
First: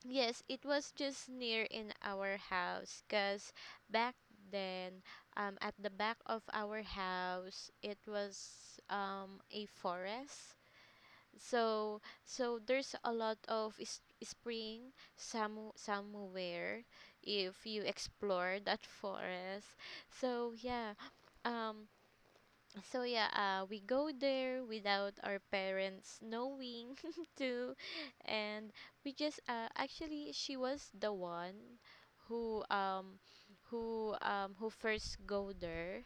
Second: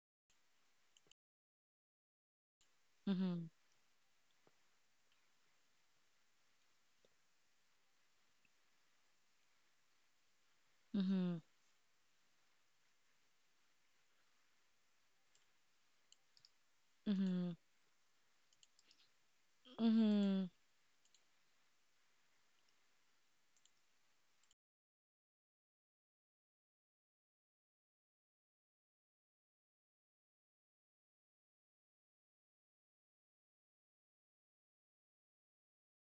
B: Yes, it was just near in our house,
A: Mhm.
B: cause back then, at the back of our house, it was a forest.
A: Mhm.
B: So there's a lot of s- spring somewhere
A: Mhm.
B: if you explore that forest.
A: Mhm.
B: So yeah, um so yeah, we go there without our parents knowing [LAUGHS] too, and we just actually she was the one who um who first go there.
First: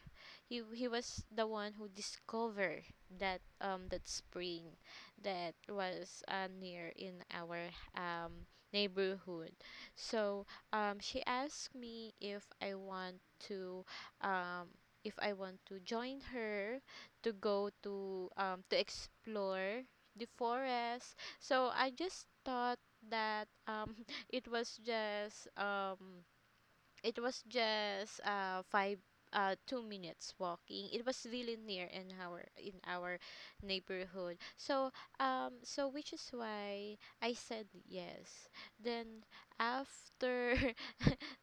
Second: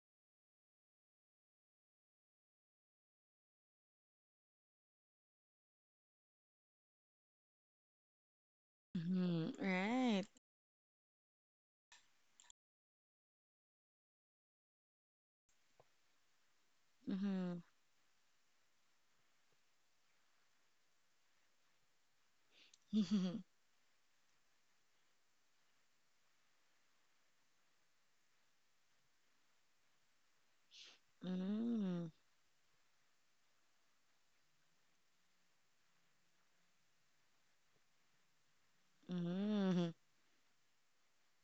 B: He was the one who discovered that spring that was near in our
A: Mhm.
B: neighborhood.
A: Right.
B: So she asked me if I want to, um join her to
A: Mhm.
B: go to, to explore the forest. So I just thought
A: Mhm.
B: that, [LAUGHS] it was just, five, 2 minutes walking. It was really near
A: Mhm.
B: in our neighborhood. So which is why I said yes. Then
A: Mhm.
B: after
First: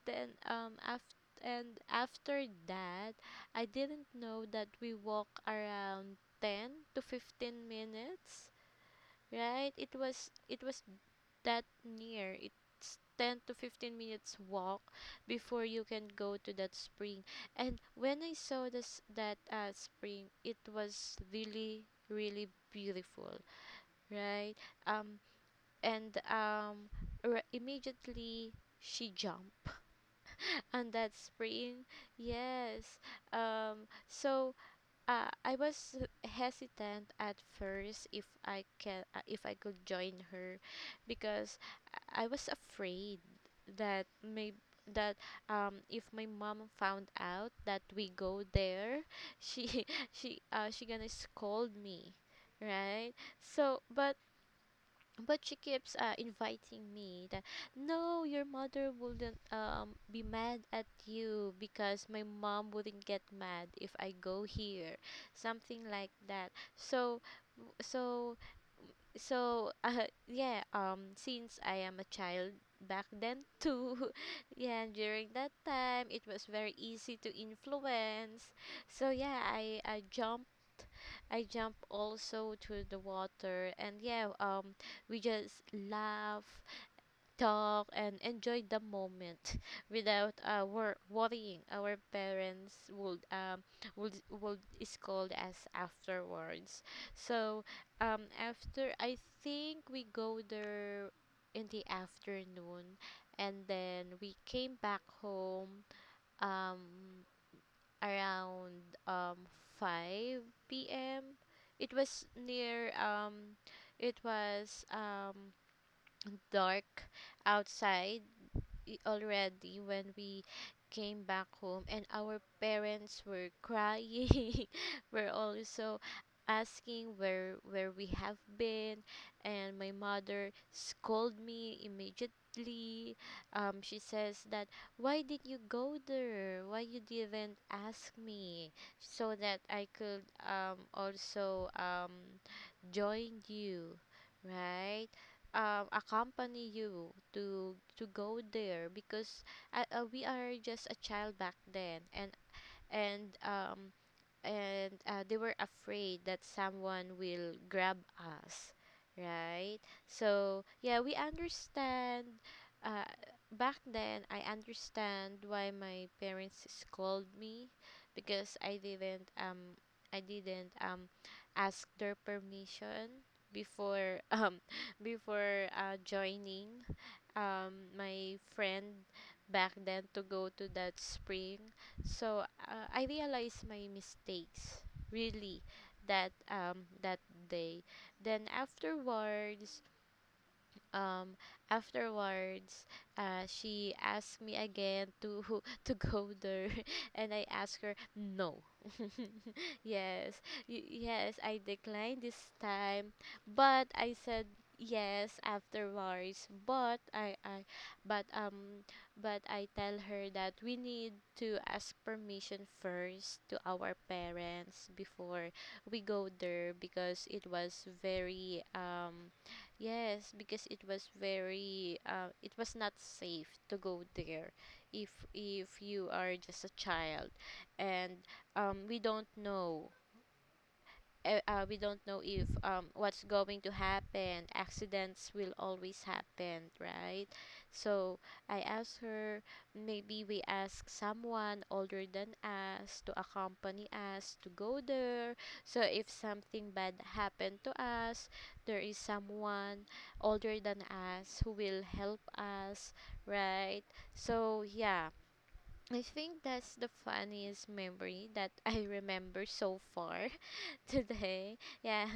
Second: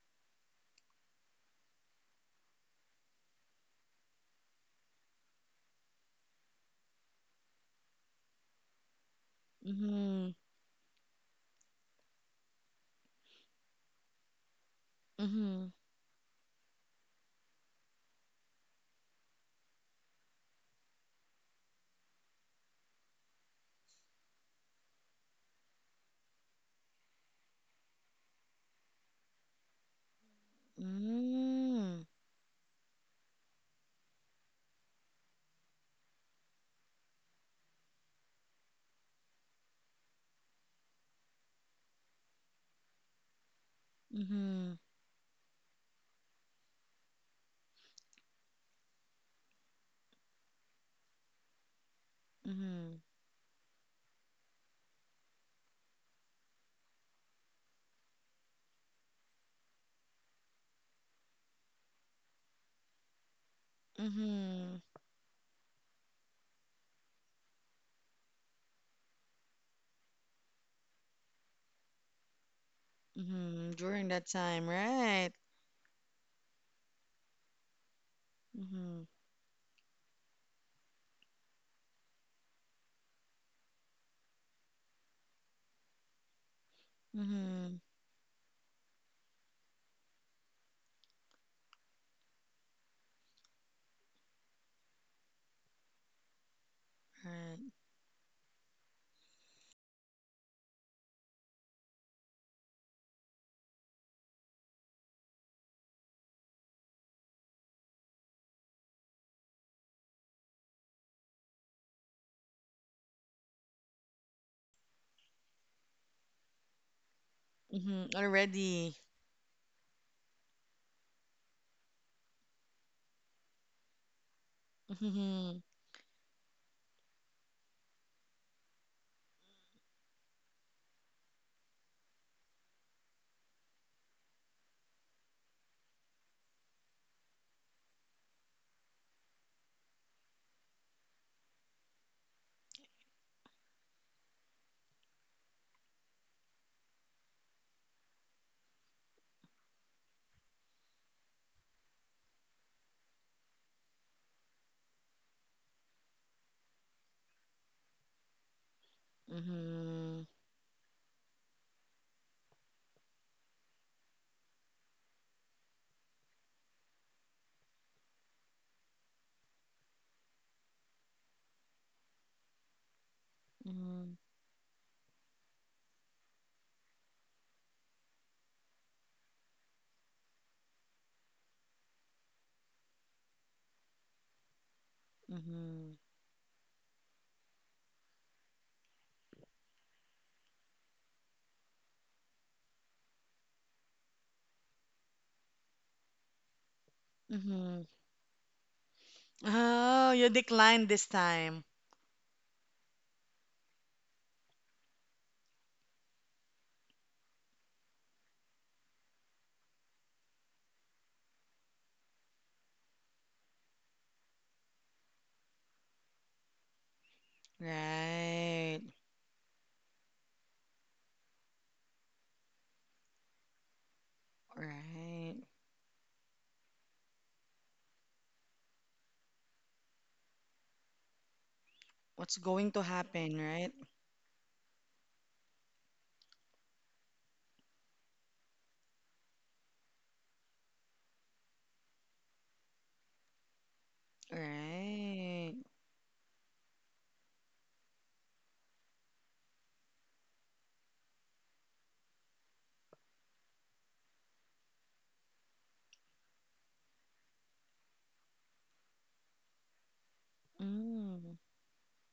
B: [LAUGHS] then after and after that, I didn't know that we walk around 10 to 15 minutes. Right, it was,
A: Mhm.
B: it was that near. It's 10 to 15 minutes walk before
A: Mhm.
B: you can go to that spring. And when I saw this that spring, it was really, really beautiful, right? um and um Immediately she jumped and that spring,
A: Mhm.
B: yes. So, I was hesitant at first if I can, if I could join her, because I was afraid that, may
A: Mhm.
B: that if my mom found out that we go there, she [LAUGHS] she gonna scold me,
A: Mhm.
B: right. So but but she keeps, inviting me, that no, your mother wouldn't, be mad at you, because my mom wouldn't get mad if I go
A: Mhm.
B: here, something like that. So, so [LAUGHS] yeah, since I am a child back then
A: Mhm. [LAUGHS]
B: too.
A: During that
B: [LAUGHS]
A: time,
B: Yeah, during
A: right?
B: that time it was very easy to influence. So
A: Mhm.
B: yeah, I jump also to the water. And yeah, we just laugh,
A: Mm-hmm.
B: talk and enjoy the moment [LAUGHS] without worrying our parents would scold us afterwards. So
A: Right.
B: after I think we go there in the afternoon, and then we came back home um around, 5 p.m. It was near, it was dark
A: Mm-hmm.
B: outside i-
A: Already.
B: already when we came back home, and our parents were crying [LAUGHS] were
A: Mm-hmm.
B: also asking where we have been. And my mother scolded me immediately. She says that, why did you go there, why you didn't ask me, so that I could, also, join you, right? Accompany you to go there, because we are just a child back then, and um and they were afraid that someone will grab us, right.
A: Mm-hmm.
B: So yeah, we understand. uh, Back then I understand why my parents scold me, because I didn't ask their permission
A: Mm-hmm.
B: before [LAUGHS] before, joining, my friend back then to go to that spring. So I realized my mistakes really
A: Mm-hmm.
B: that day. Then afterwards, um afterwards she asked me again to [LAUGHS] to go there [LAUGHS] and I asked
A: Mm-hmm.
B: her no. [LAUGHS]
A: Oh, you
B: yes y-
A: declined this
B: yes I
A: time.
B: declined this time. But I said yes afterwards. But I I but um but I tell her that we need to ask permission first to our parents before we go there, because it was very
A: Right.
B: Yes, because it was very, it was not safe to go there if
A: Right.
B: if you are just a child. And we don't know,
A: What's
B: if,
A: going to
B: what's
A: happen,
B: going to
A: right?
B: happen. Accidents will always happen, right? So I asked her, maybe we ask someone older than us to accompany us to go there.
A: Right.
B: So if something bad happened to us, there is someone older than us who will help us, right? So yeah. I think that's the funniest memory that I [LAUGHS] remember so far
A: Mm.
B: today. Yeah.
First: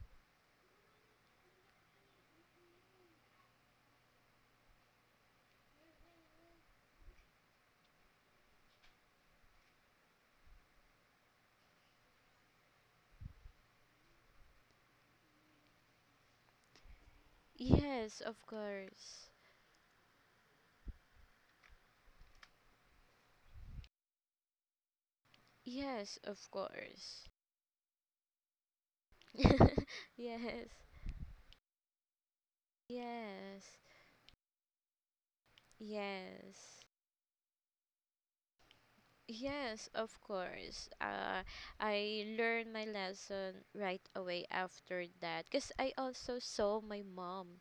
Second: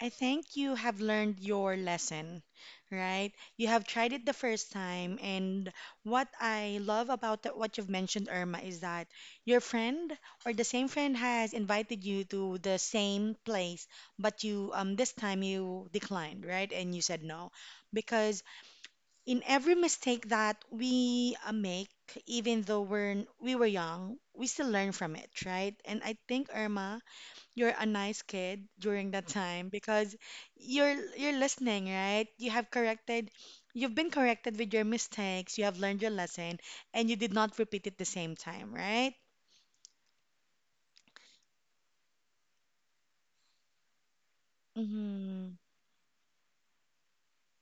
A: I think you have learned your lesson, right? You have tried it the first time, and what I love about what you've mentioned, Irma, is that your friend or the same friend has invited you to the same place, but you this time you declined, right? And you said no,
B: [LAUGHS] Yes, of
A: because
B: course.
A: in every mistake that we make, even though we were young, we still learn from it, right? And I
B: Yes,
A: think,
B: of
A: Irma,
B: course.
A: you're a nice kid during that time because
B: [LAUGHS] Yes.
A: you're you're listening, right? You have corrected,
B: Yes.
A: you've been corrected with your mistakes, you have learned your lesson,
B: Yes.
A: and you did not repeat it the same time, right?
B: Yes, of course. I learned my lesson right away after that
A: Mm-hmm.
B: because I also saw my mom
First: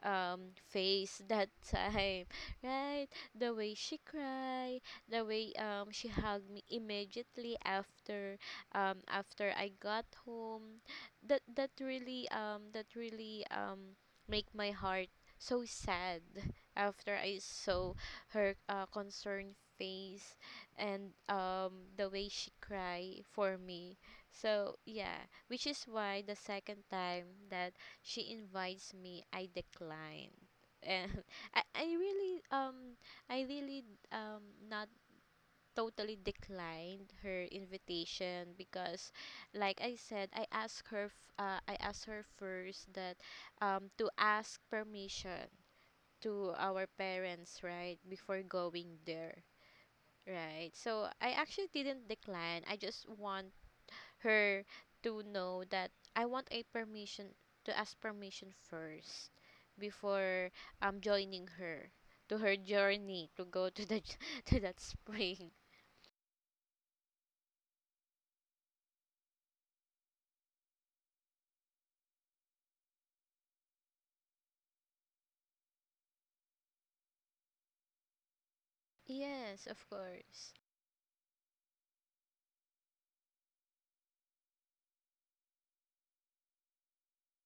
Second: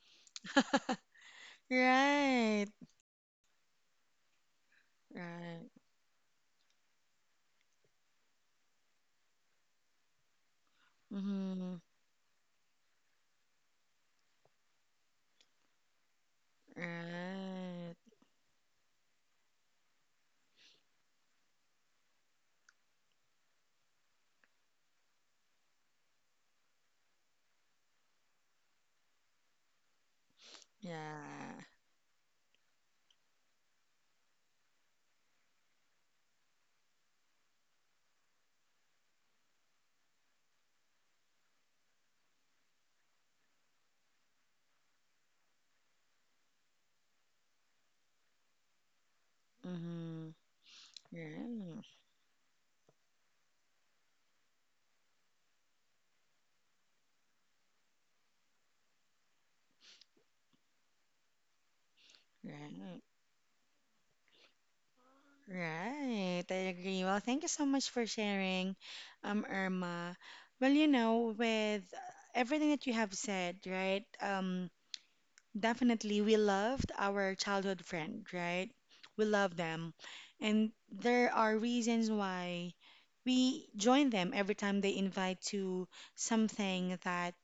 A: [LAUGHS]
B: face that time. [LAUGHS]
A: Right.
B: Right, the way she cried, the way
A: Right.
B: she hugged me immediately after, after I got home, that that
A: Mm-hmm.
B: really um that really um make my heart so sad after I saw
A: Right.
B: her, concerned face, and the way she cried for me. So yeah, which is why the second time that she invites me, I decline. And [LAUGHS] I,
A: Yeah.
B: I really, i really not totally declined her invitation, because like I said, I asked her first that, to ask permission to our parents right before going there,
A: Mm-hmm.
B: right? So I actually
A: Right.
B: didn't decline, I just want her to know that I want a permission, to ask permission first before, joining her to her
A: Right.
B: journey to go to the [LAUGHS] to that spring.
A: Right, I agree. Well, thank you so much for sharing, Irma. Well, you know, with everything that you have said, right? Definitely we loved our childhood friend, right? We love
B: Yes, of
A: them.
B: course.
A: And there are reasons why we join them every time they invite to something that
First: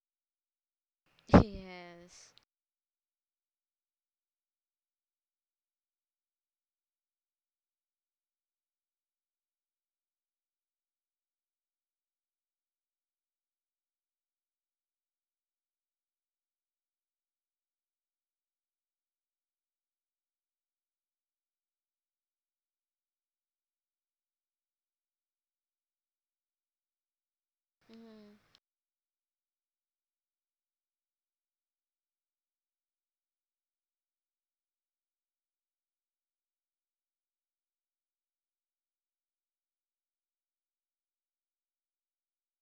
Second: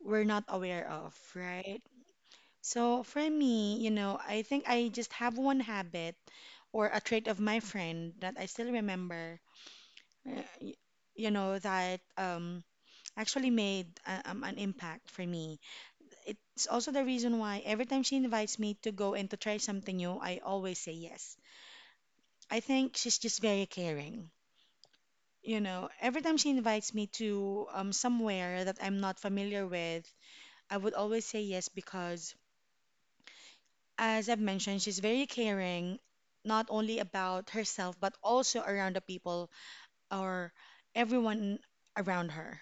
A: we're not aware of,
B: [LAUGHS]
A: right?
B: Yes.
A: So for me, I think I just have one habit or a trait of my friend that I still remember, uh, y- that actually made an impact for me. It's also the reason why every time she invites me to go and to try something new, I always say yes. I think she's just very caring. You know, every time she invites me to
B: Mm,
A: somewhere that I'm not familiar with, I would always say yes because as I've mentioned, she's very caring, not only about herself, but also around the people or everyone around her.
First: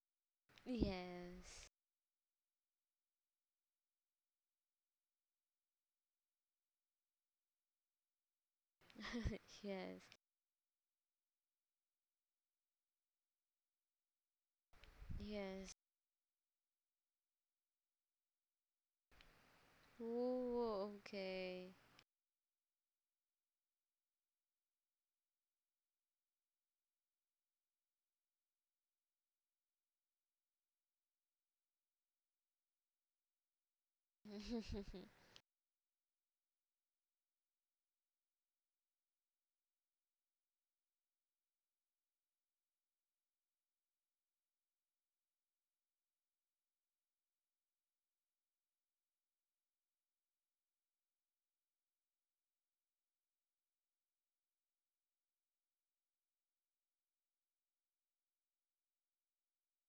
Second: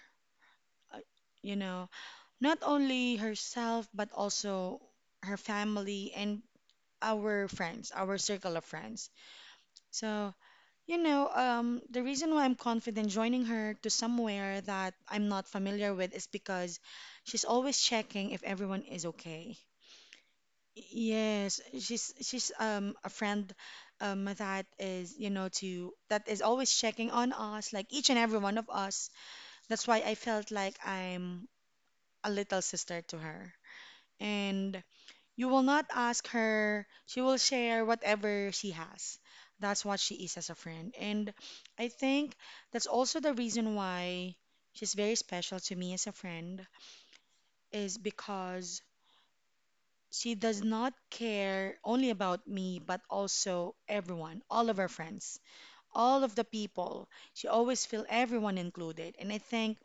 A: Uh, You
B: yes.
A: know, not only herself, but also her family and our friends, our circle of friends.
B: [LAUGHS] Yes.
A: So, the reason why I'm confident joining her to somewhere that I'm not
B: Yes.
A: familiar with is because she's always checking if everyone is okay.
B: Ooh,
A: Yes,
B: okay.
A: she's a friend that is you know to that is always checking on us like each and every one of us. That's why I felt like I'm a little sister to her. And
B: [LAUGHS]
A: you will not ask her, she will share whatever she has. That's what she is as a friend. And I think that's also the reason why she's very special to me as a friend is because she does not care only about me, but also everyone, all of her friends, all of the people. She always feel everyone included. And I think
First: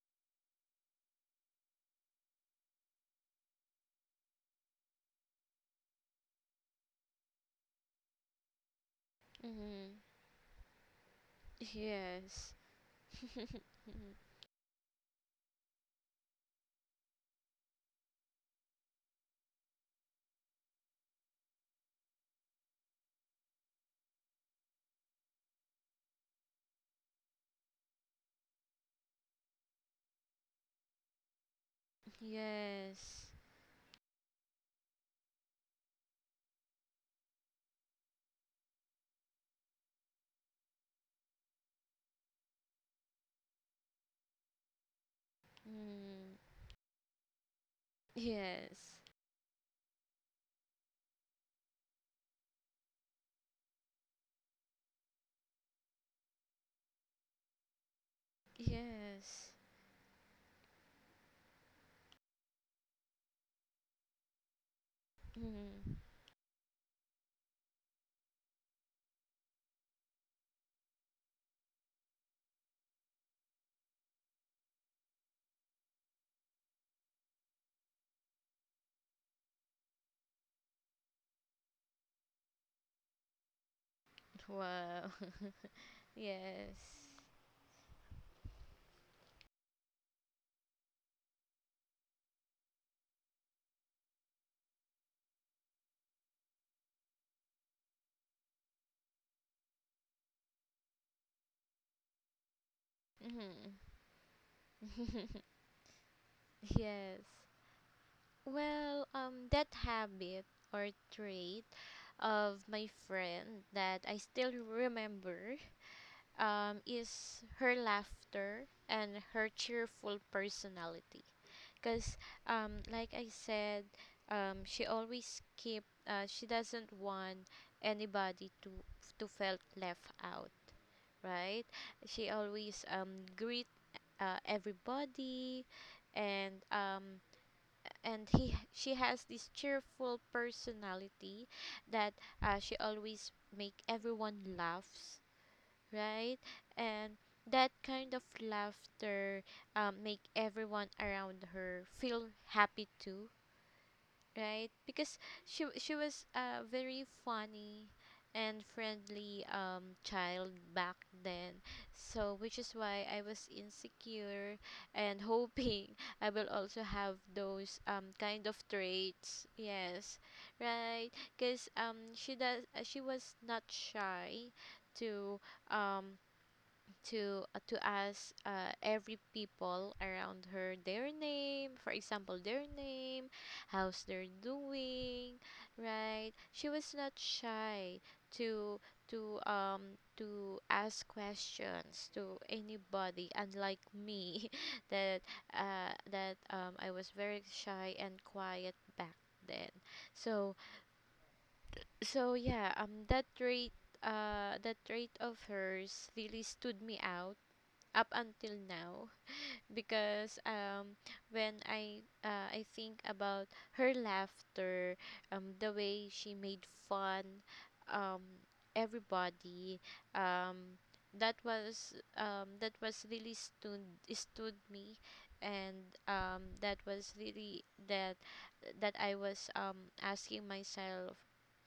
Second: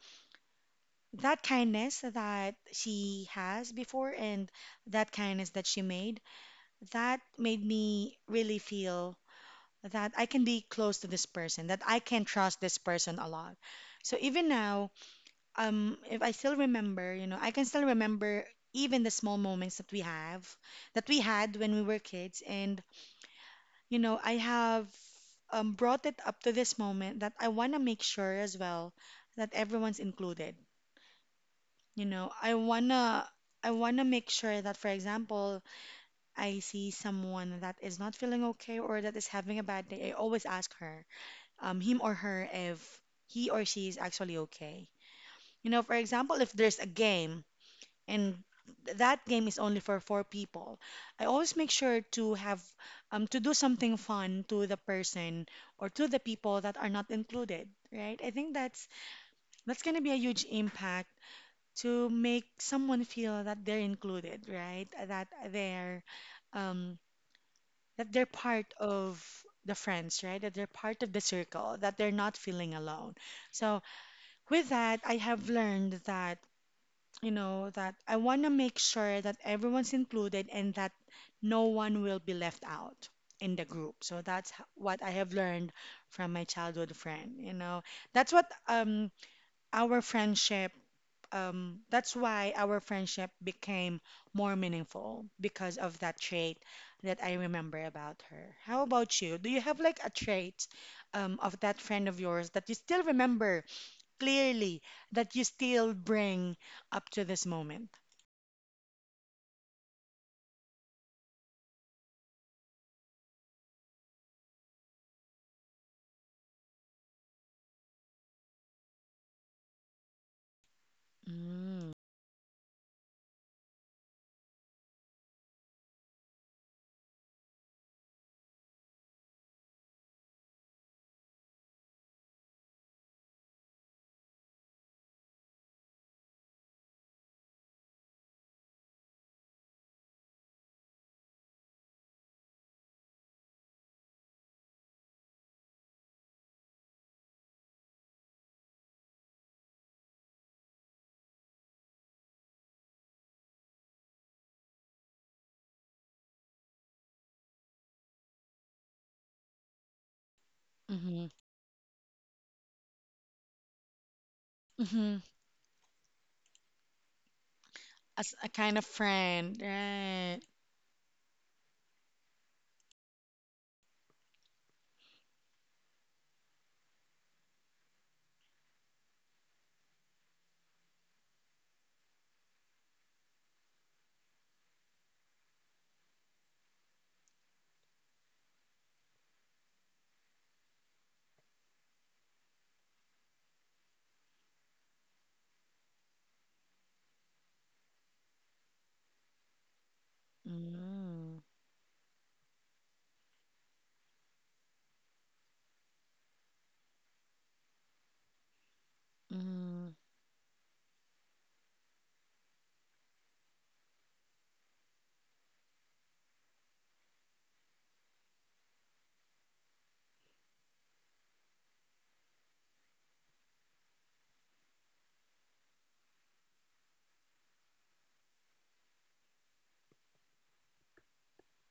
A: that kindness that she has before and that kindness that she made, that made me really feel
B: Mm,
A: that I can be close to this person, that I can
B: yes.
A: trust this person a lot.
B: Mm,
A: So even now, if I still remember, I can still remember even the small moments that we have that we had when we were kids. And I have brought it up to this moment that I want to make sure as well that everyone's included. You know, I want to
B: yes.
A: I want to make sure that, for example, I see someone that is not feeling okay or that is having a bad day. I always ask her, him or her, if he or she is actually okay. You know, for example,
B: Mm,
A: if there's a game, and
B: yes.
A: that game is only for four people. I always make sure to do something fun to the person or to the people that are not included, right? I think that's
B: Yes.
A: that's gonna be a huge impact to make someone feel that they're included, right? That
B: Mhm.
A: they're um part of the friends, right? That they're part of the circle, that they're not feeling alone. So with that, I have learned that that I want to make sure that everyone's included and that no one will be left out in the group. So what I
B: Wow.
A: have learned
B: [LAUGHS]
A: from my childhood
B: Yes.
A: friend. That's what um our friendship that's why our friendship became more meaningful because of that trait that I remember about her. How about you? Do you have like a trait of that friend of yours that you still remember
B: Mhm.
A: clearly that you
B: [LAUGHS]
A: still bring up to this
B: Yes.
A: moment?
B: Well, that habit or trait of my friend that I still remember, is her laughter and her cheerful personality.
A: Mm.
B: Cuz, like I said, she always keep, she doesn't want anybody to felt left out, right? She always, greet, everybody, and, and he she has this cheerful personality that, she always make everyone laughs, right. And that kind of laughter, make everyone around her feel happy too, right? Because she was a very funny and friendly child back
A: Mhm.
B: then. So which is why I was insecure
A: Mhm.
B: and hoping [LAUGHS] I will also have those
A: As a
B: kind of
A: kind of
B: traits.
A: friend,
B: Yes.
A: right?
B: Right? Cuz, she was not shy to, um to ask, every people around her their name, for example, their name, how's they're doing, right? She was not shy to, ask questions to anybody, unlike me, [LAUGHS] that that I was very shy and quiet back then. So,
A: Mm.
B: yeah, that trait, of hers really stood me out up until now.
A: Mhm.
B: Because, when I think about her laughter, the way she made fun, um everybody, um that was really stood me. And, that was really, that I was, asking myself,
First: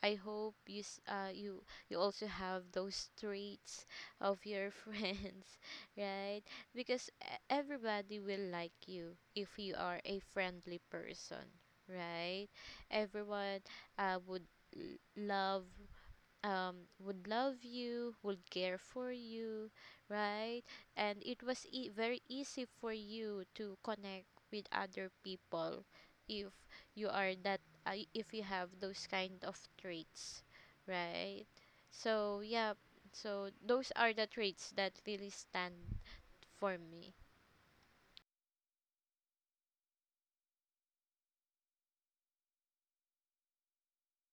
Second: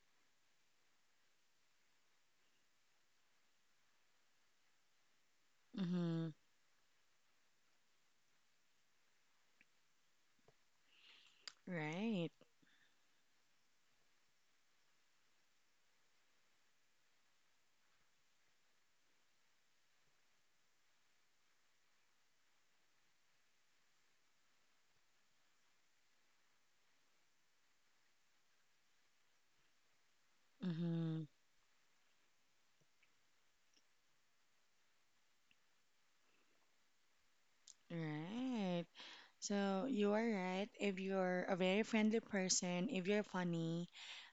B: I hope you s- you you also have those traits of your [LAUGHS] friends,
A: Mhm.
B: right? Because everybody will like you if you are a friendly person,
A: Right.
B: right? Everyone, would, l- love love you, would care for you, right? And it was very easy for you to connect with other people if you are that if you have those kind of traits,
A: Mhm.
B: right? So yeah, so those are the traits that really stand for me.
A: Right. So you are right. If you're a very friendly person, if you're funny,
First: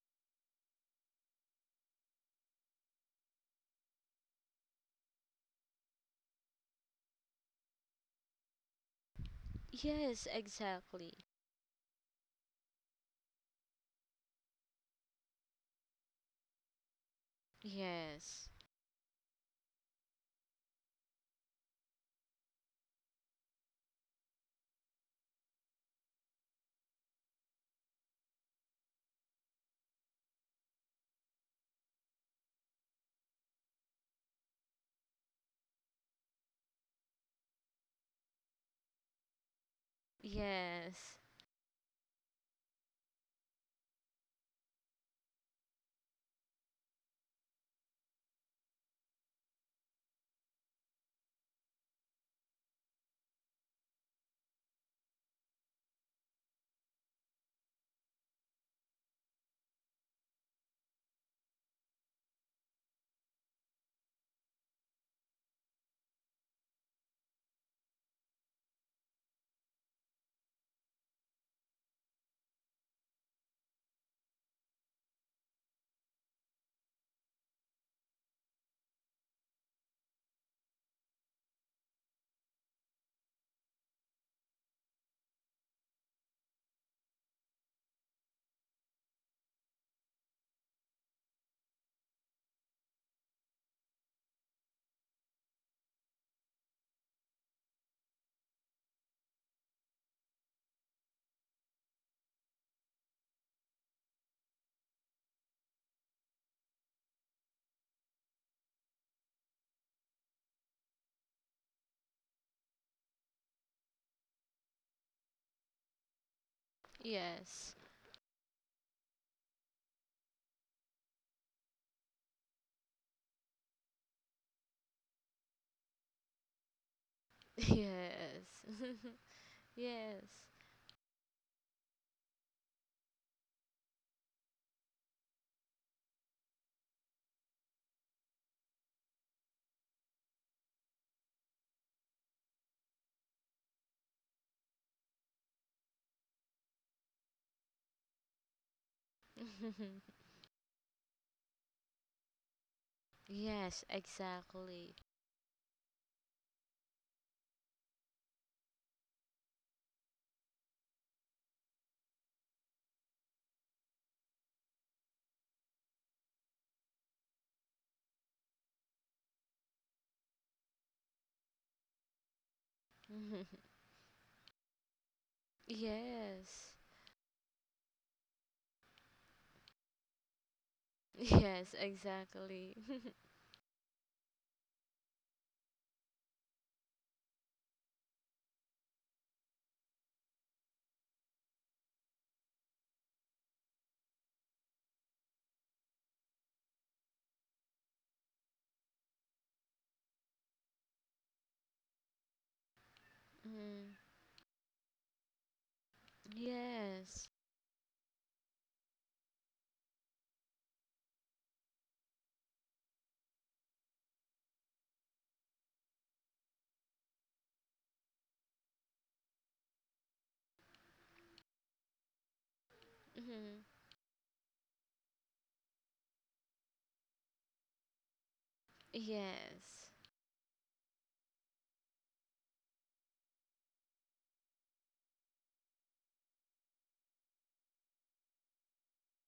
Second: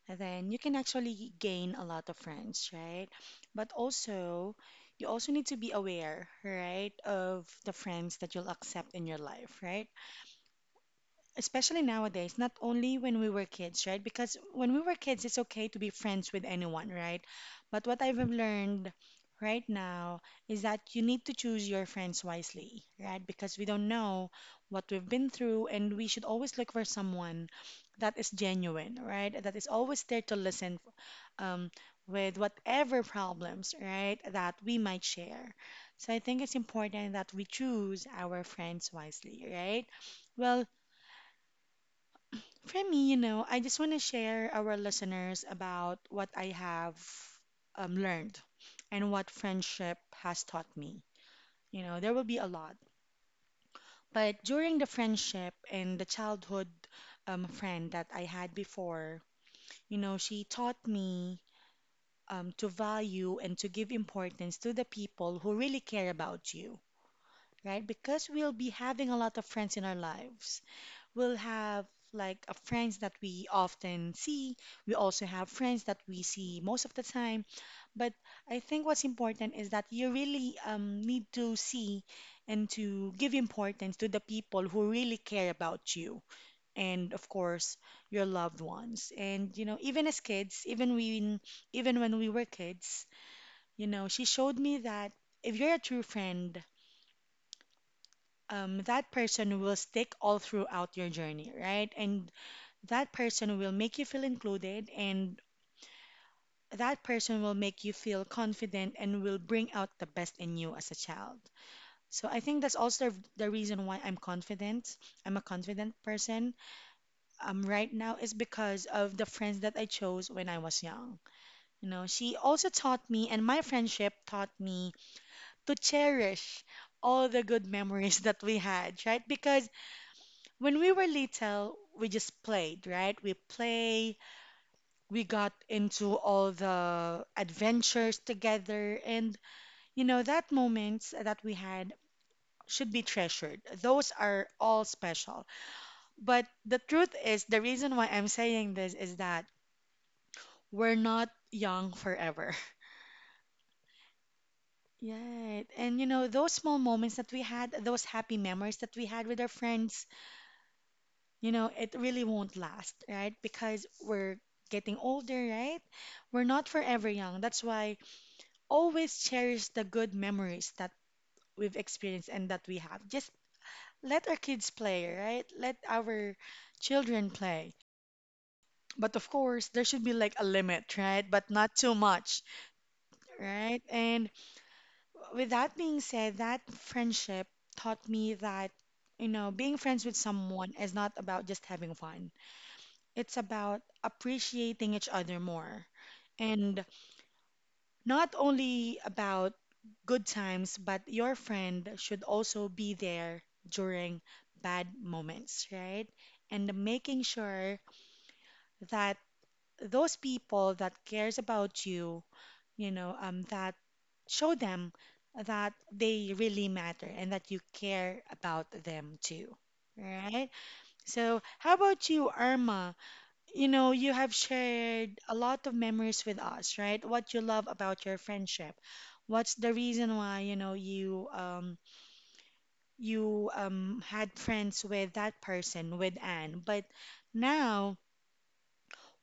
A: then you can actually gain a lot of friends, right? But also, you also need to be aware, right, of the friends that you'll accept in your life, right?
B: Yes, exactly.
A: Especially nowadays, not only when we were kids, right? Because when we were kids, it's okay to be friends with anyone, right? But what I've
B: Yes.
A: learned right now is that you need to choose your friends wisely, right? Because we don't know what we've been through, and we should always look for someone that is genuine, right? That is always there to listen, um, with whatever problems, right, that we might share. So I think it's important that we choose our friends wisely, right? Well,
B: Yes.
A: for me, I just want to share our listeners about what I have, learned and what friendship has taught me. You know, there will be a lot. But during the friendship and the childhood friend that I had before, she taught me to value and to give importance to the people who really care about you, right? Because we'll be having a lot of friends in our lives. We'll have like a friends that we often see. We also have friends that we see most of the time. But I think what's important is that you really, need to see and to give importance to the people who really care about you, and of course your loved ones. And even as kids, even when we were kids, she showed me that if you're a true friend, that person will stick all throughout your journey, right? And that person will make you feel included, and that person will make you feel confident and will bring out the best in you as a child. So I think that's also the reason why I'm confident. I'm a confident person.
B: Yes.
A: Right now is because of the friends that I chose when I was young. You know, she also taught me, and my friendship taught me to cherish all the
B: [LAUGHS]
A: good memories [LAUGHS] that we
B: Yes.
A: had, right? Because
B: [LAUGHS] Yes.
A: when we were little, we just played, right? We play, we got into all the adventures together. And you know that moments that we had should be treasured. Those are all special. But the truth is, the reason why I'm saying this is that
B: [LAUGHS]
A: we're not young forever.
B: Yes,
A: [LAUGHS]
B: exactly.
A: Yeah, and you know those small moments that we had, those happy memories that we had with our friends, it really won't last, right? Because we're getting older, right? We're not forever young. That's why always cherish the good memories that we've experienced and that we have. Just
B: [LAUGHS]
A: let our kids play, right? Let our
B: Yes.
A: children play. But of course, there should be like a limit, right? But
B: Yes,
A: not too much,
B: exactly. [LAUGHS]
A: right? And with that being said, that friendship taught me that, being friends with someone is not about just having fun. It's about appreciating each other more. And not only about good times, but your friend should also be there
B: Mm,
A: during bad moments, right? And
B: yes.
A: making sure that those people that cares about you, that show them that they really matter and that you care about them too, right? So, how about you, Irma?
B: Mhm.
A: You know, you have shared a lot of memories with us, right? What you love about your friendship. What's the
B: Yes.
A: reason why, you had friends with that person, with Anne. But now,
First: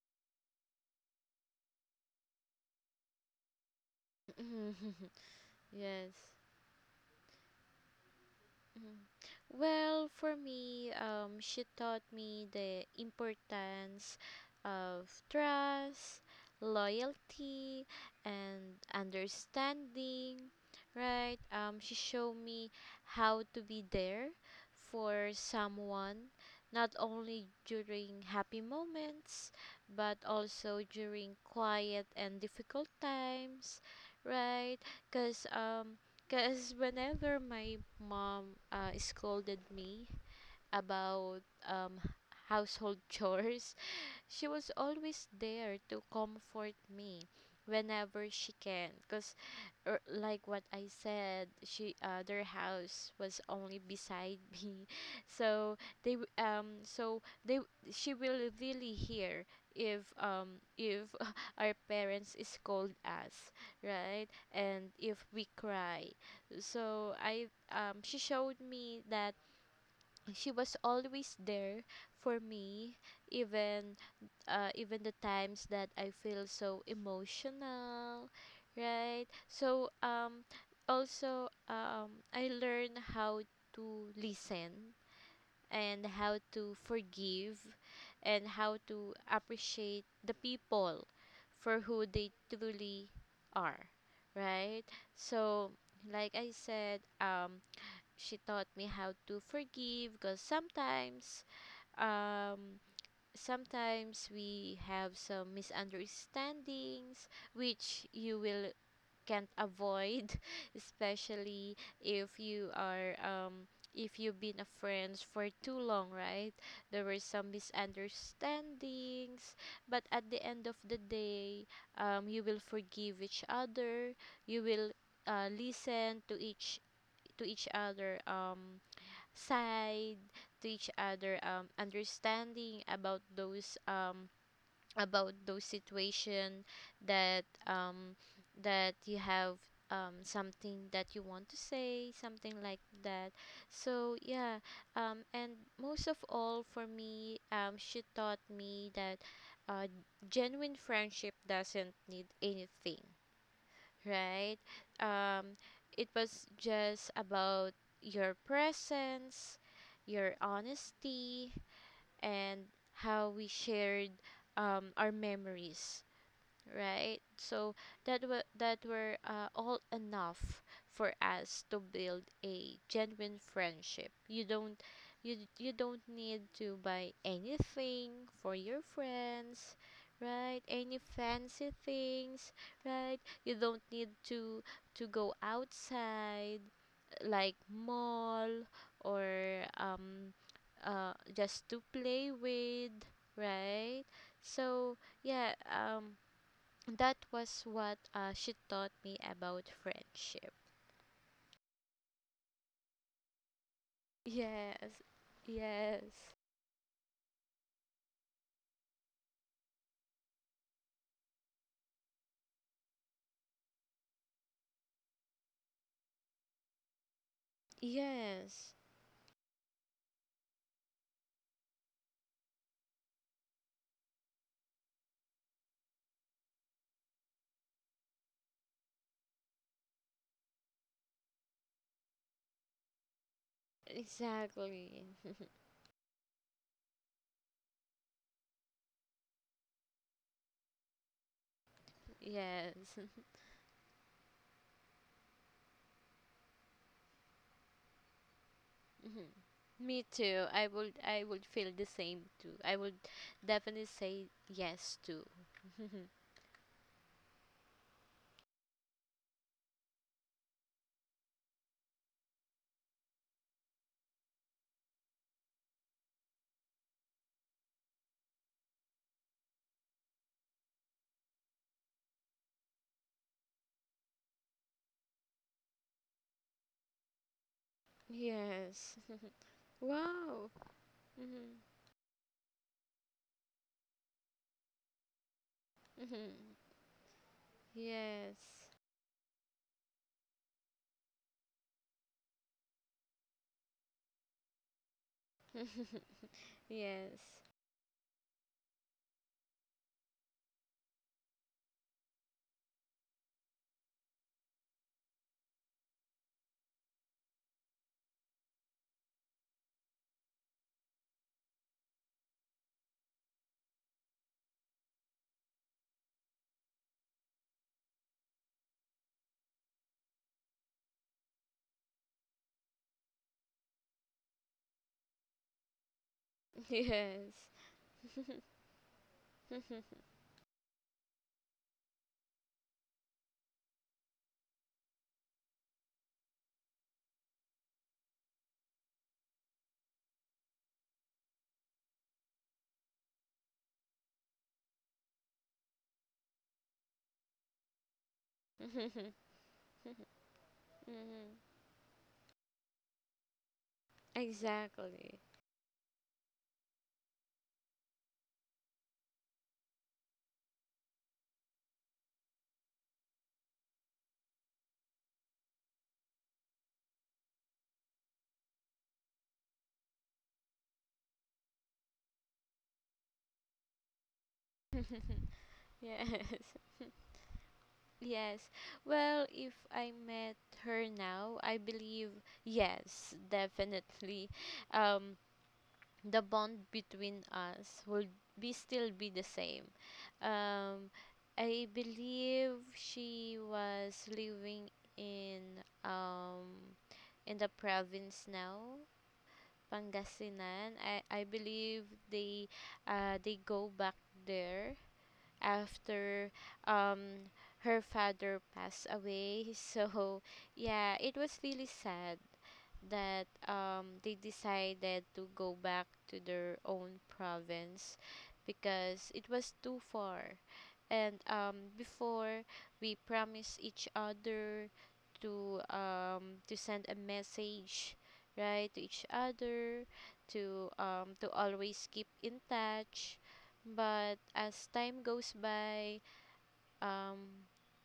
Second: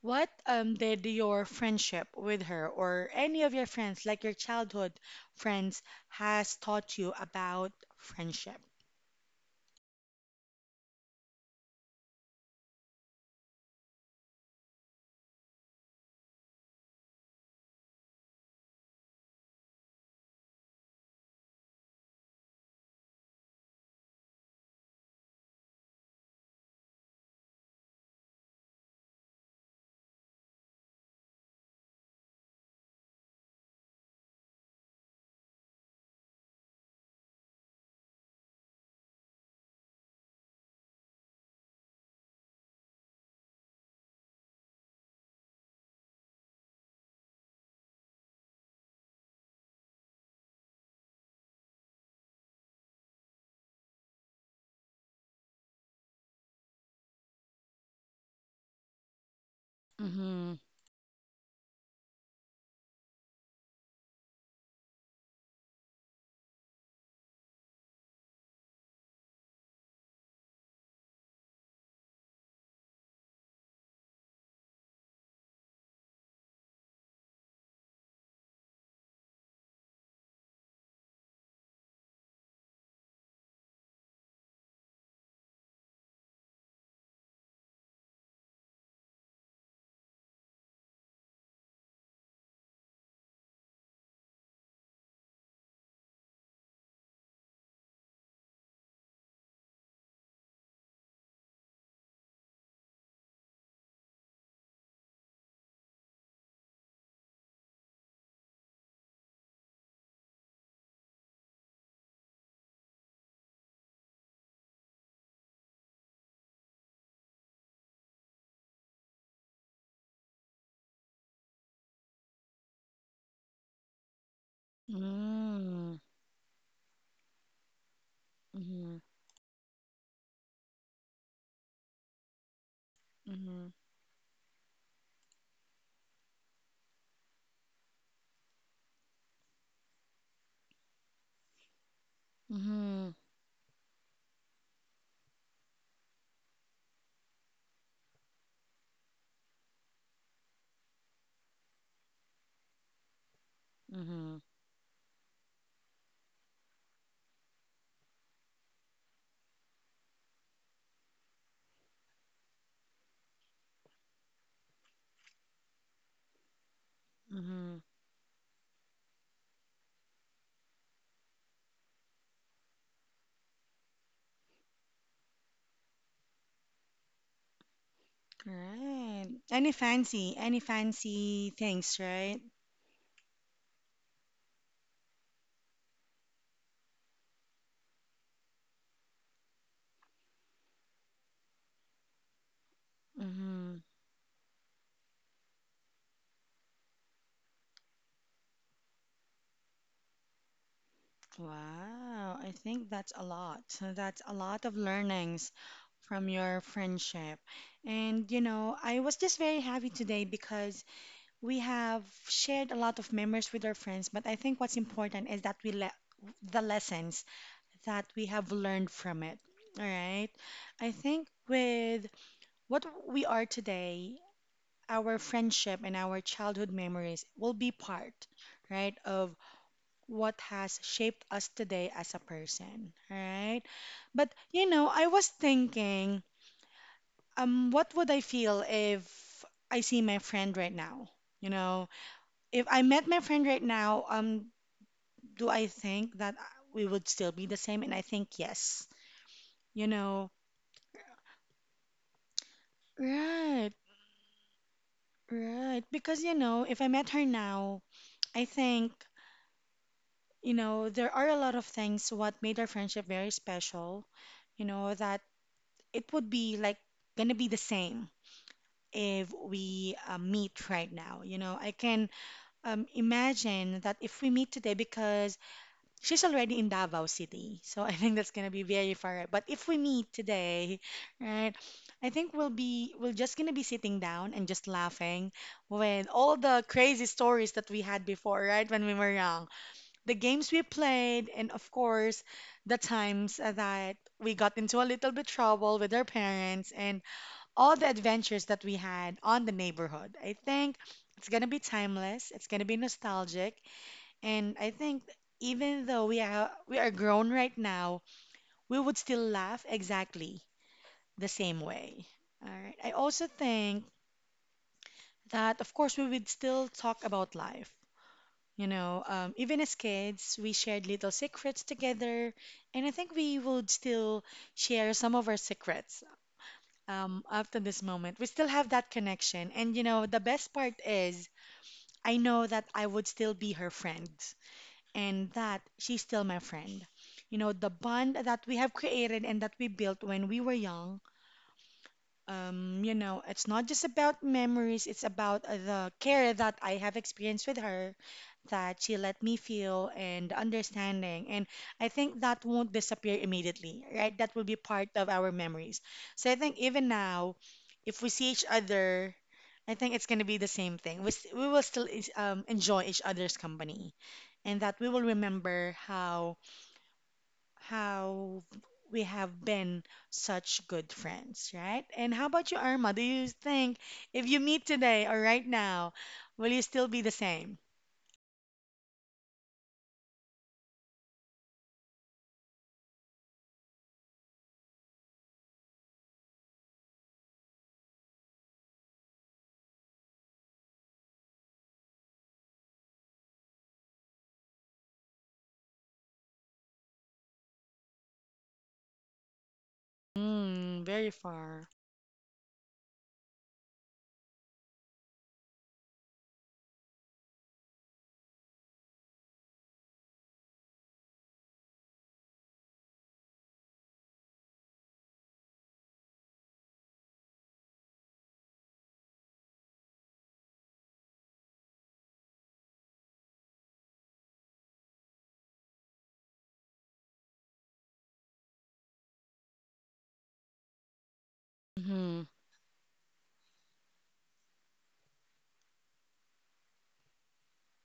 A: what did your friendship with her or any of your friends, like your childhood
B: [LAUGHS]
A: friends,
B: Yes.
A: has taught you about friendship?
B: Mhm. Well, for me, she taught me the importance of trust, loyalty, and understanding, right? She showed me how to be there for someone, not only during happy moments, but also during quiet and difficult times, right? Because um. Because whenever my mom scolded me about um, household [LAUGHS] chores, she was always there to comfort me whenever she can because like what I said she their house was only beside [LAUGHS] me so they w- so they she will really hear if
A: Mm-hmm.
B: [LAUGHS] our parents scold us, right? And if we cry, so I she showed me that she was always there for me, even even the times that I feel so emotional, right? So also I learned how to listen and how to forgive and how to appreciate the people for who they truly are, right? So like I said, she taught me how to forgive because sometimes, um sometimes we have some misunderstandings which you will can't avoid [LAUGHS] especially if you are if you've been a friends for too long, right? There were some misunderstandings, but at the end of the day, you will forgive each other, you will
A: Mm-hmm.
B: listen to each to each other,
A: Mm-hmm.
B: side to each other, understanding about
A: Mm-hmm.
B: those, about those situation, that that you have, something that you want to say, something like
A: Mm-hmm.
B: that. So yeah, and most of all for me, she taught me that, uh genuine friendship doesn't need anything, right? Um, it was just about your presence, your honesty, and how we shared, our memories, right?
A: Mm-hmm.
B: So that were all enough for us to build a genuine friendship. You don't you don't need to buy anything for your
A: Right.
B: friends,
A: Any
B: right? Any
A: fancy
B: fancy
A: things, right?
B: things, right? You don't need to go outside like mall or just to play with,
A: Mm-hmm.
B: right? So yeah, that was what she taught me about friendship.
A: Wow. I think that's a lot. So that's a lot of
B: Yes,
A: learnings from
B: yes,
A: your friendship. And, I was just very happy today because we have shared a lot of memories with our friends, but I think what's important is that we let the lessons that we have
B: yes,
A: learned from it. All right. I think with what we are today, our friendship and our childhood memories will be part, right, of what has shaped us today as a person, right? But
B: exactly.
A: I was
B: [LAUGHS]
A: thinking, what would I feel if I see my friend right now? You know, if I
B: Yes,
A: met my friend right now, do I think that we would still be the same? And I think yes.
B: mhm.
A: You
B: Me
A: know,
B: too. I would feel the same too. I would
A: right,
B: definitely say yes too.
A: right.
B: [LAUGHS]
A: Because if I met her now, I think there are a lot of things what made our friendship very special, that it would be like gonna be the same if we meet right now. You know, I can, imagine that if we meet today, because she's already in Davao City, so [LAUGHS] I think that's gonna be very
B: Yes.
A: far. But if we
B: [LAUGHS]
A: meet
B: Wow.
A: today, right,
B: Mhm.
A: I think we're just gonna be sitting down and just laughing with all
B: Mhm.
A: the crazy stories that we had before, right,
B: Yes.
A: when we were young, the games we played, and of course, the times that we got into a little bit trouble with our
B: [LAUGHS]
A: parents, and
B: Yes.
A: all the adventures that we had on the neighborhood. I think it's gonna be timeless. It's gonna be nostalgic, and I think even though we are grown right now, we would still laugh exactly the same way. All right. I also think that, of course, we would still talk about life. You know, even as kids, we shared little secrets together, and I think we would still share some of our secrets
B: [LAUGHS] Yes.
A: up to this moment. We still have that connection. And, you
B: [LAUGHS]
A: know, the best part is I know that I would still be her friend and that she's still my friend. You know, the bond that we have created and that we built when we were young it's not just about memories, it's about the care that I have experienced with her, that she
B: Mhm.
A: let me feel and the understanding. And I think that won't disappear immediately, right? That will be part of
B: Exactly.
A: our memories. So I think even now, if we see each other, I think it's going to be the same thing. We will still enjoy each other's company, and that we will remember how how we have been such good friends, right? And how about you, Irma? Do you think if you meet today or right
B: [LAUGHS]
A: now,
B: Yes,
A: will you still be the same?
B: yes. Well, if I met her now, I believe yes, definitely. Um, the bond between us would be still be the same. Um, I believe she was living in the province now, Pangasinan.
A: Mm,
B: I
A: very
B: I
A: far.
B: believe they go back there after um her father passed away. [LAUGHS] So yeah, it was really sad that they decided to go back to their own province because it was too far. And before, we promised each other to send a message, right, to each other, to always keep
A: Mm-hmm.
B: in touch, but as time goes by, um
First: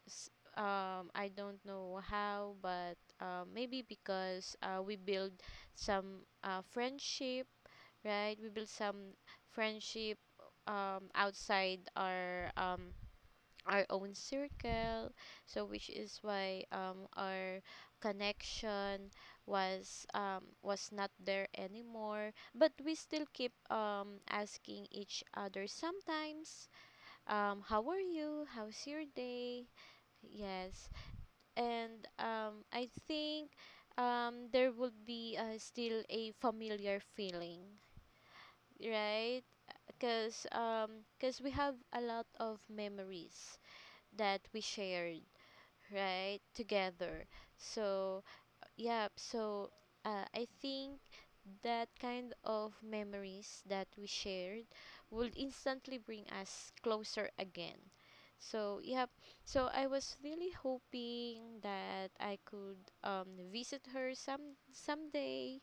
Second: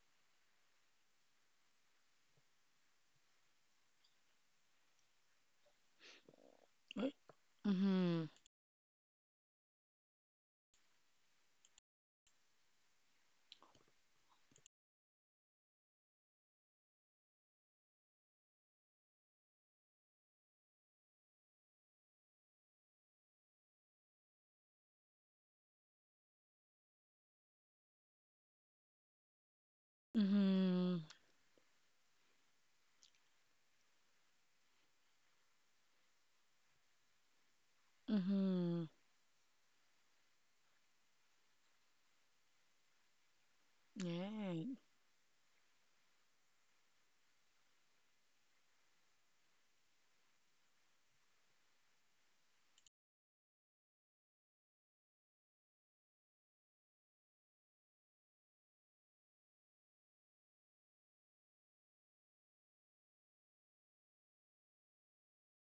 B: s- I don't know how, but maybe because we build some friendship,
A: Mm-hmm.
B: right? We build some friendship outside our own circle, so which is why our connection was not there anymore. But we still keep asking each other sometimes, how are you? How's your day? Yes,
A: Mm-hmm.
B: and I think there would be still a familiar feeling,
A: Mm-hmm.
B: right? Because 'cause we have a lot of memories that we
A: Yeah.
B: shared, right, together. So, yeah, so I think that kind of memories that we shared would instantly bring us closer again. So, yep. So, I was really hoping that I could, visit her some someday,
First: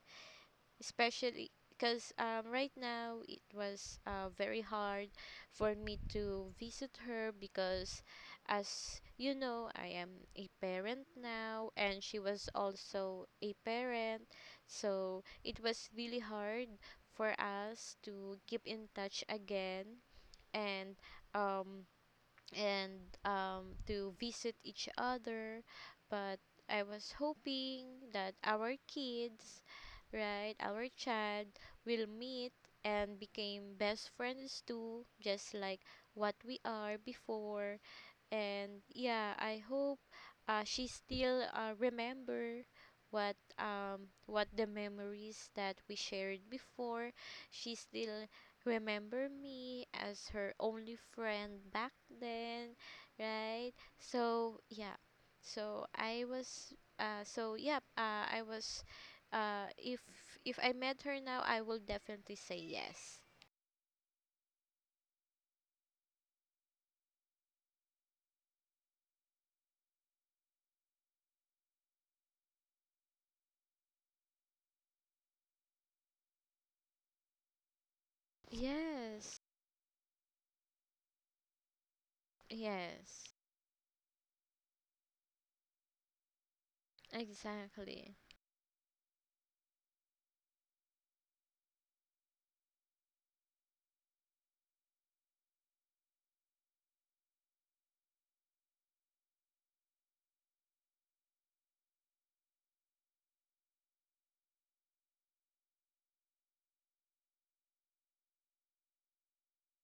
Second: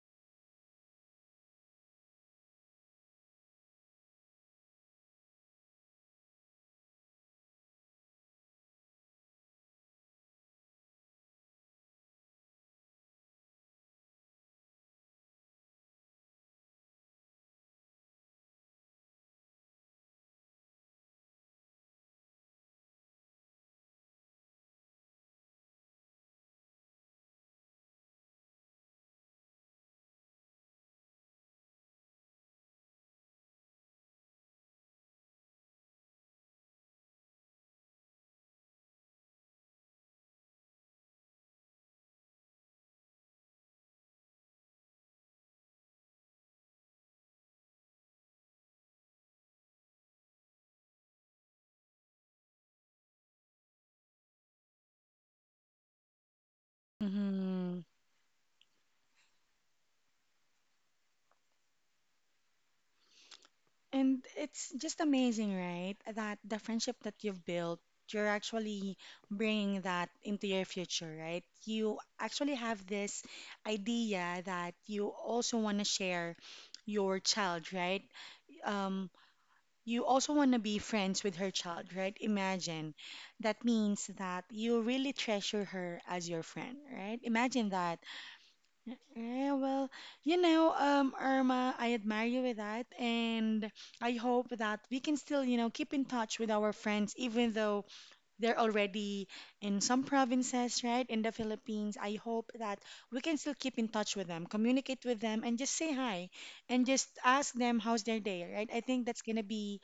B: especially because, right now it was very hard for me to visit her because as you know, I am a parent now, and she was also a parent, so it was really hard for us to keep in touch again, and um, and to visit each other. But I was hoping that our kids, right, our child will meet and became best friends too, just like what we are before. And yeah, I hope she still remember what what the memories that we shared before, she still remember me as her only friend back then, right? So yeah, so
A: Mm-hmm.
B: I was uh if if I met her now, I will definitely say yes.
A: And it's just amazing, right? That the friendship that you've built, you're actually bringing that into your future, right? You actually have this idea that you also want to share your child, right? Um,
B: Yes,
A: you also want to be friends with her child, right? Imagine.
B: yes,
A: That means that you really treasure her as your friend, right? Imagine that.
B: exactly.
A: Eh, well, you know, Irma, I admire you with that, and I hope that we can still, you know, keep in touch with our friends, even though they're already in some provinces, right, in the Philippines. I hope that we can still keep in touch with them, communicate with them, and just say hi, and just ask them how's their day, right? I think that's gonna be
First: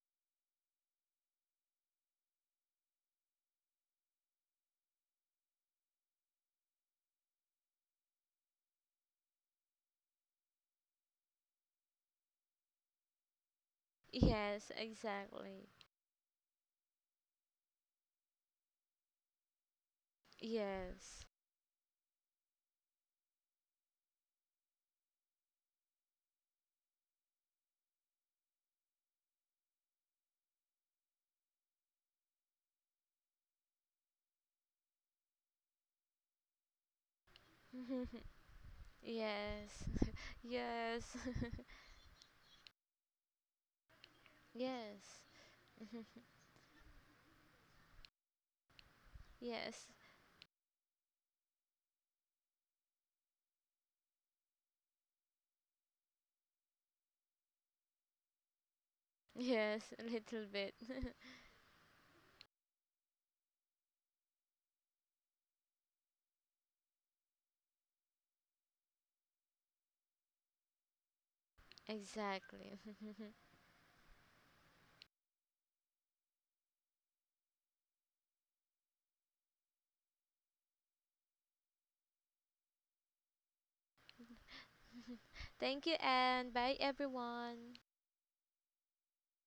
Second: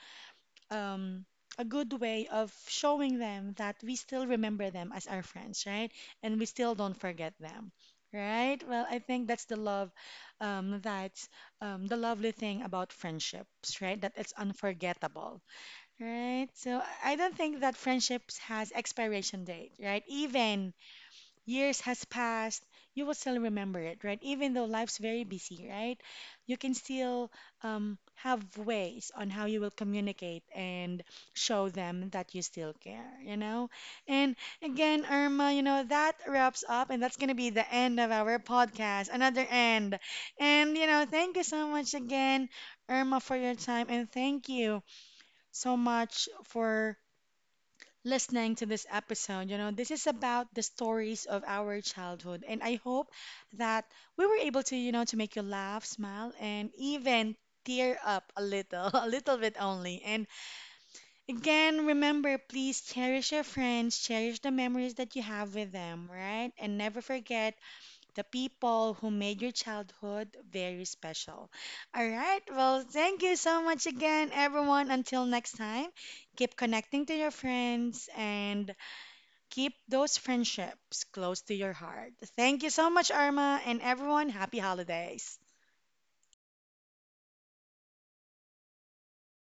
A: um, a good way of showing them that we still remember them as our friends, right? And we still don't forget them, right? Well, I think that's the love, that's the lovely thing about friendships, right? That it's
B: Yes,
A: unforgettable,
B: exactly.
A: right? So I don't think that friendships has expiration date, right? Even
B: Yes.
A: years has passed, you will still remember it, right? Even though life's very busy, right? You can still have ways on how you will communicate and show them that you still care, you know? And again, Irma, you know, that wraps up, and that's going to be the end of
B: [LAUGHS]
A: our podcast, another
B: Yes.
A: end.
B: [LAUGHS]
A: And, you
B: Yes.
A: know, thank you so
B: [LAUGHS]
A: much again, Irma, for your time, and thank you
B: Yes.
A: so much for listening to this episode. You know,
B: Yes.
A: this is about the stories of our childhood, and I hope that we were able to, you know, to make you laugh, smile, and even tear up a little, [LAUGHS] a little bit
B: Yes,
A: only.
B: a
A: And
B: little bit. [LAUGHS]
A: again, remember, please cherish your friends, cherish the memories that you have with them, right? And never forget the people who made your childhood very special. All right,
B: Exactly.
A: well, thank you
B: [LAUGHS]
A: so much again, everyone. Until next time, keep connecting to your friends and keep those friendships close to your heart. Thank you so much, Arma, and everyone, happy holidays.
B: Thank you and bye everyone.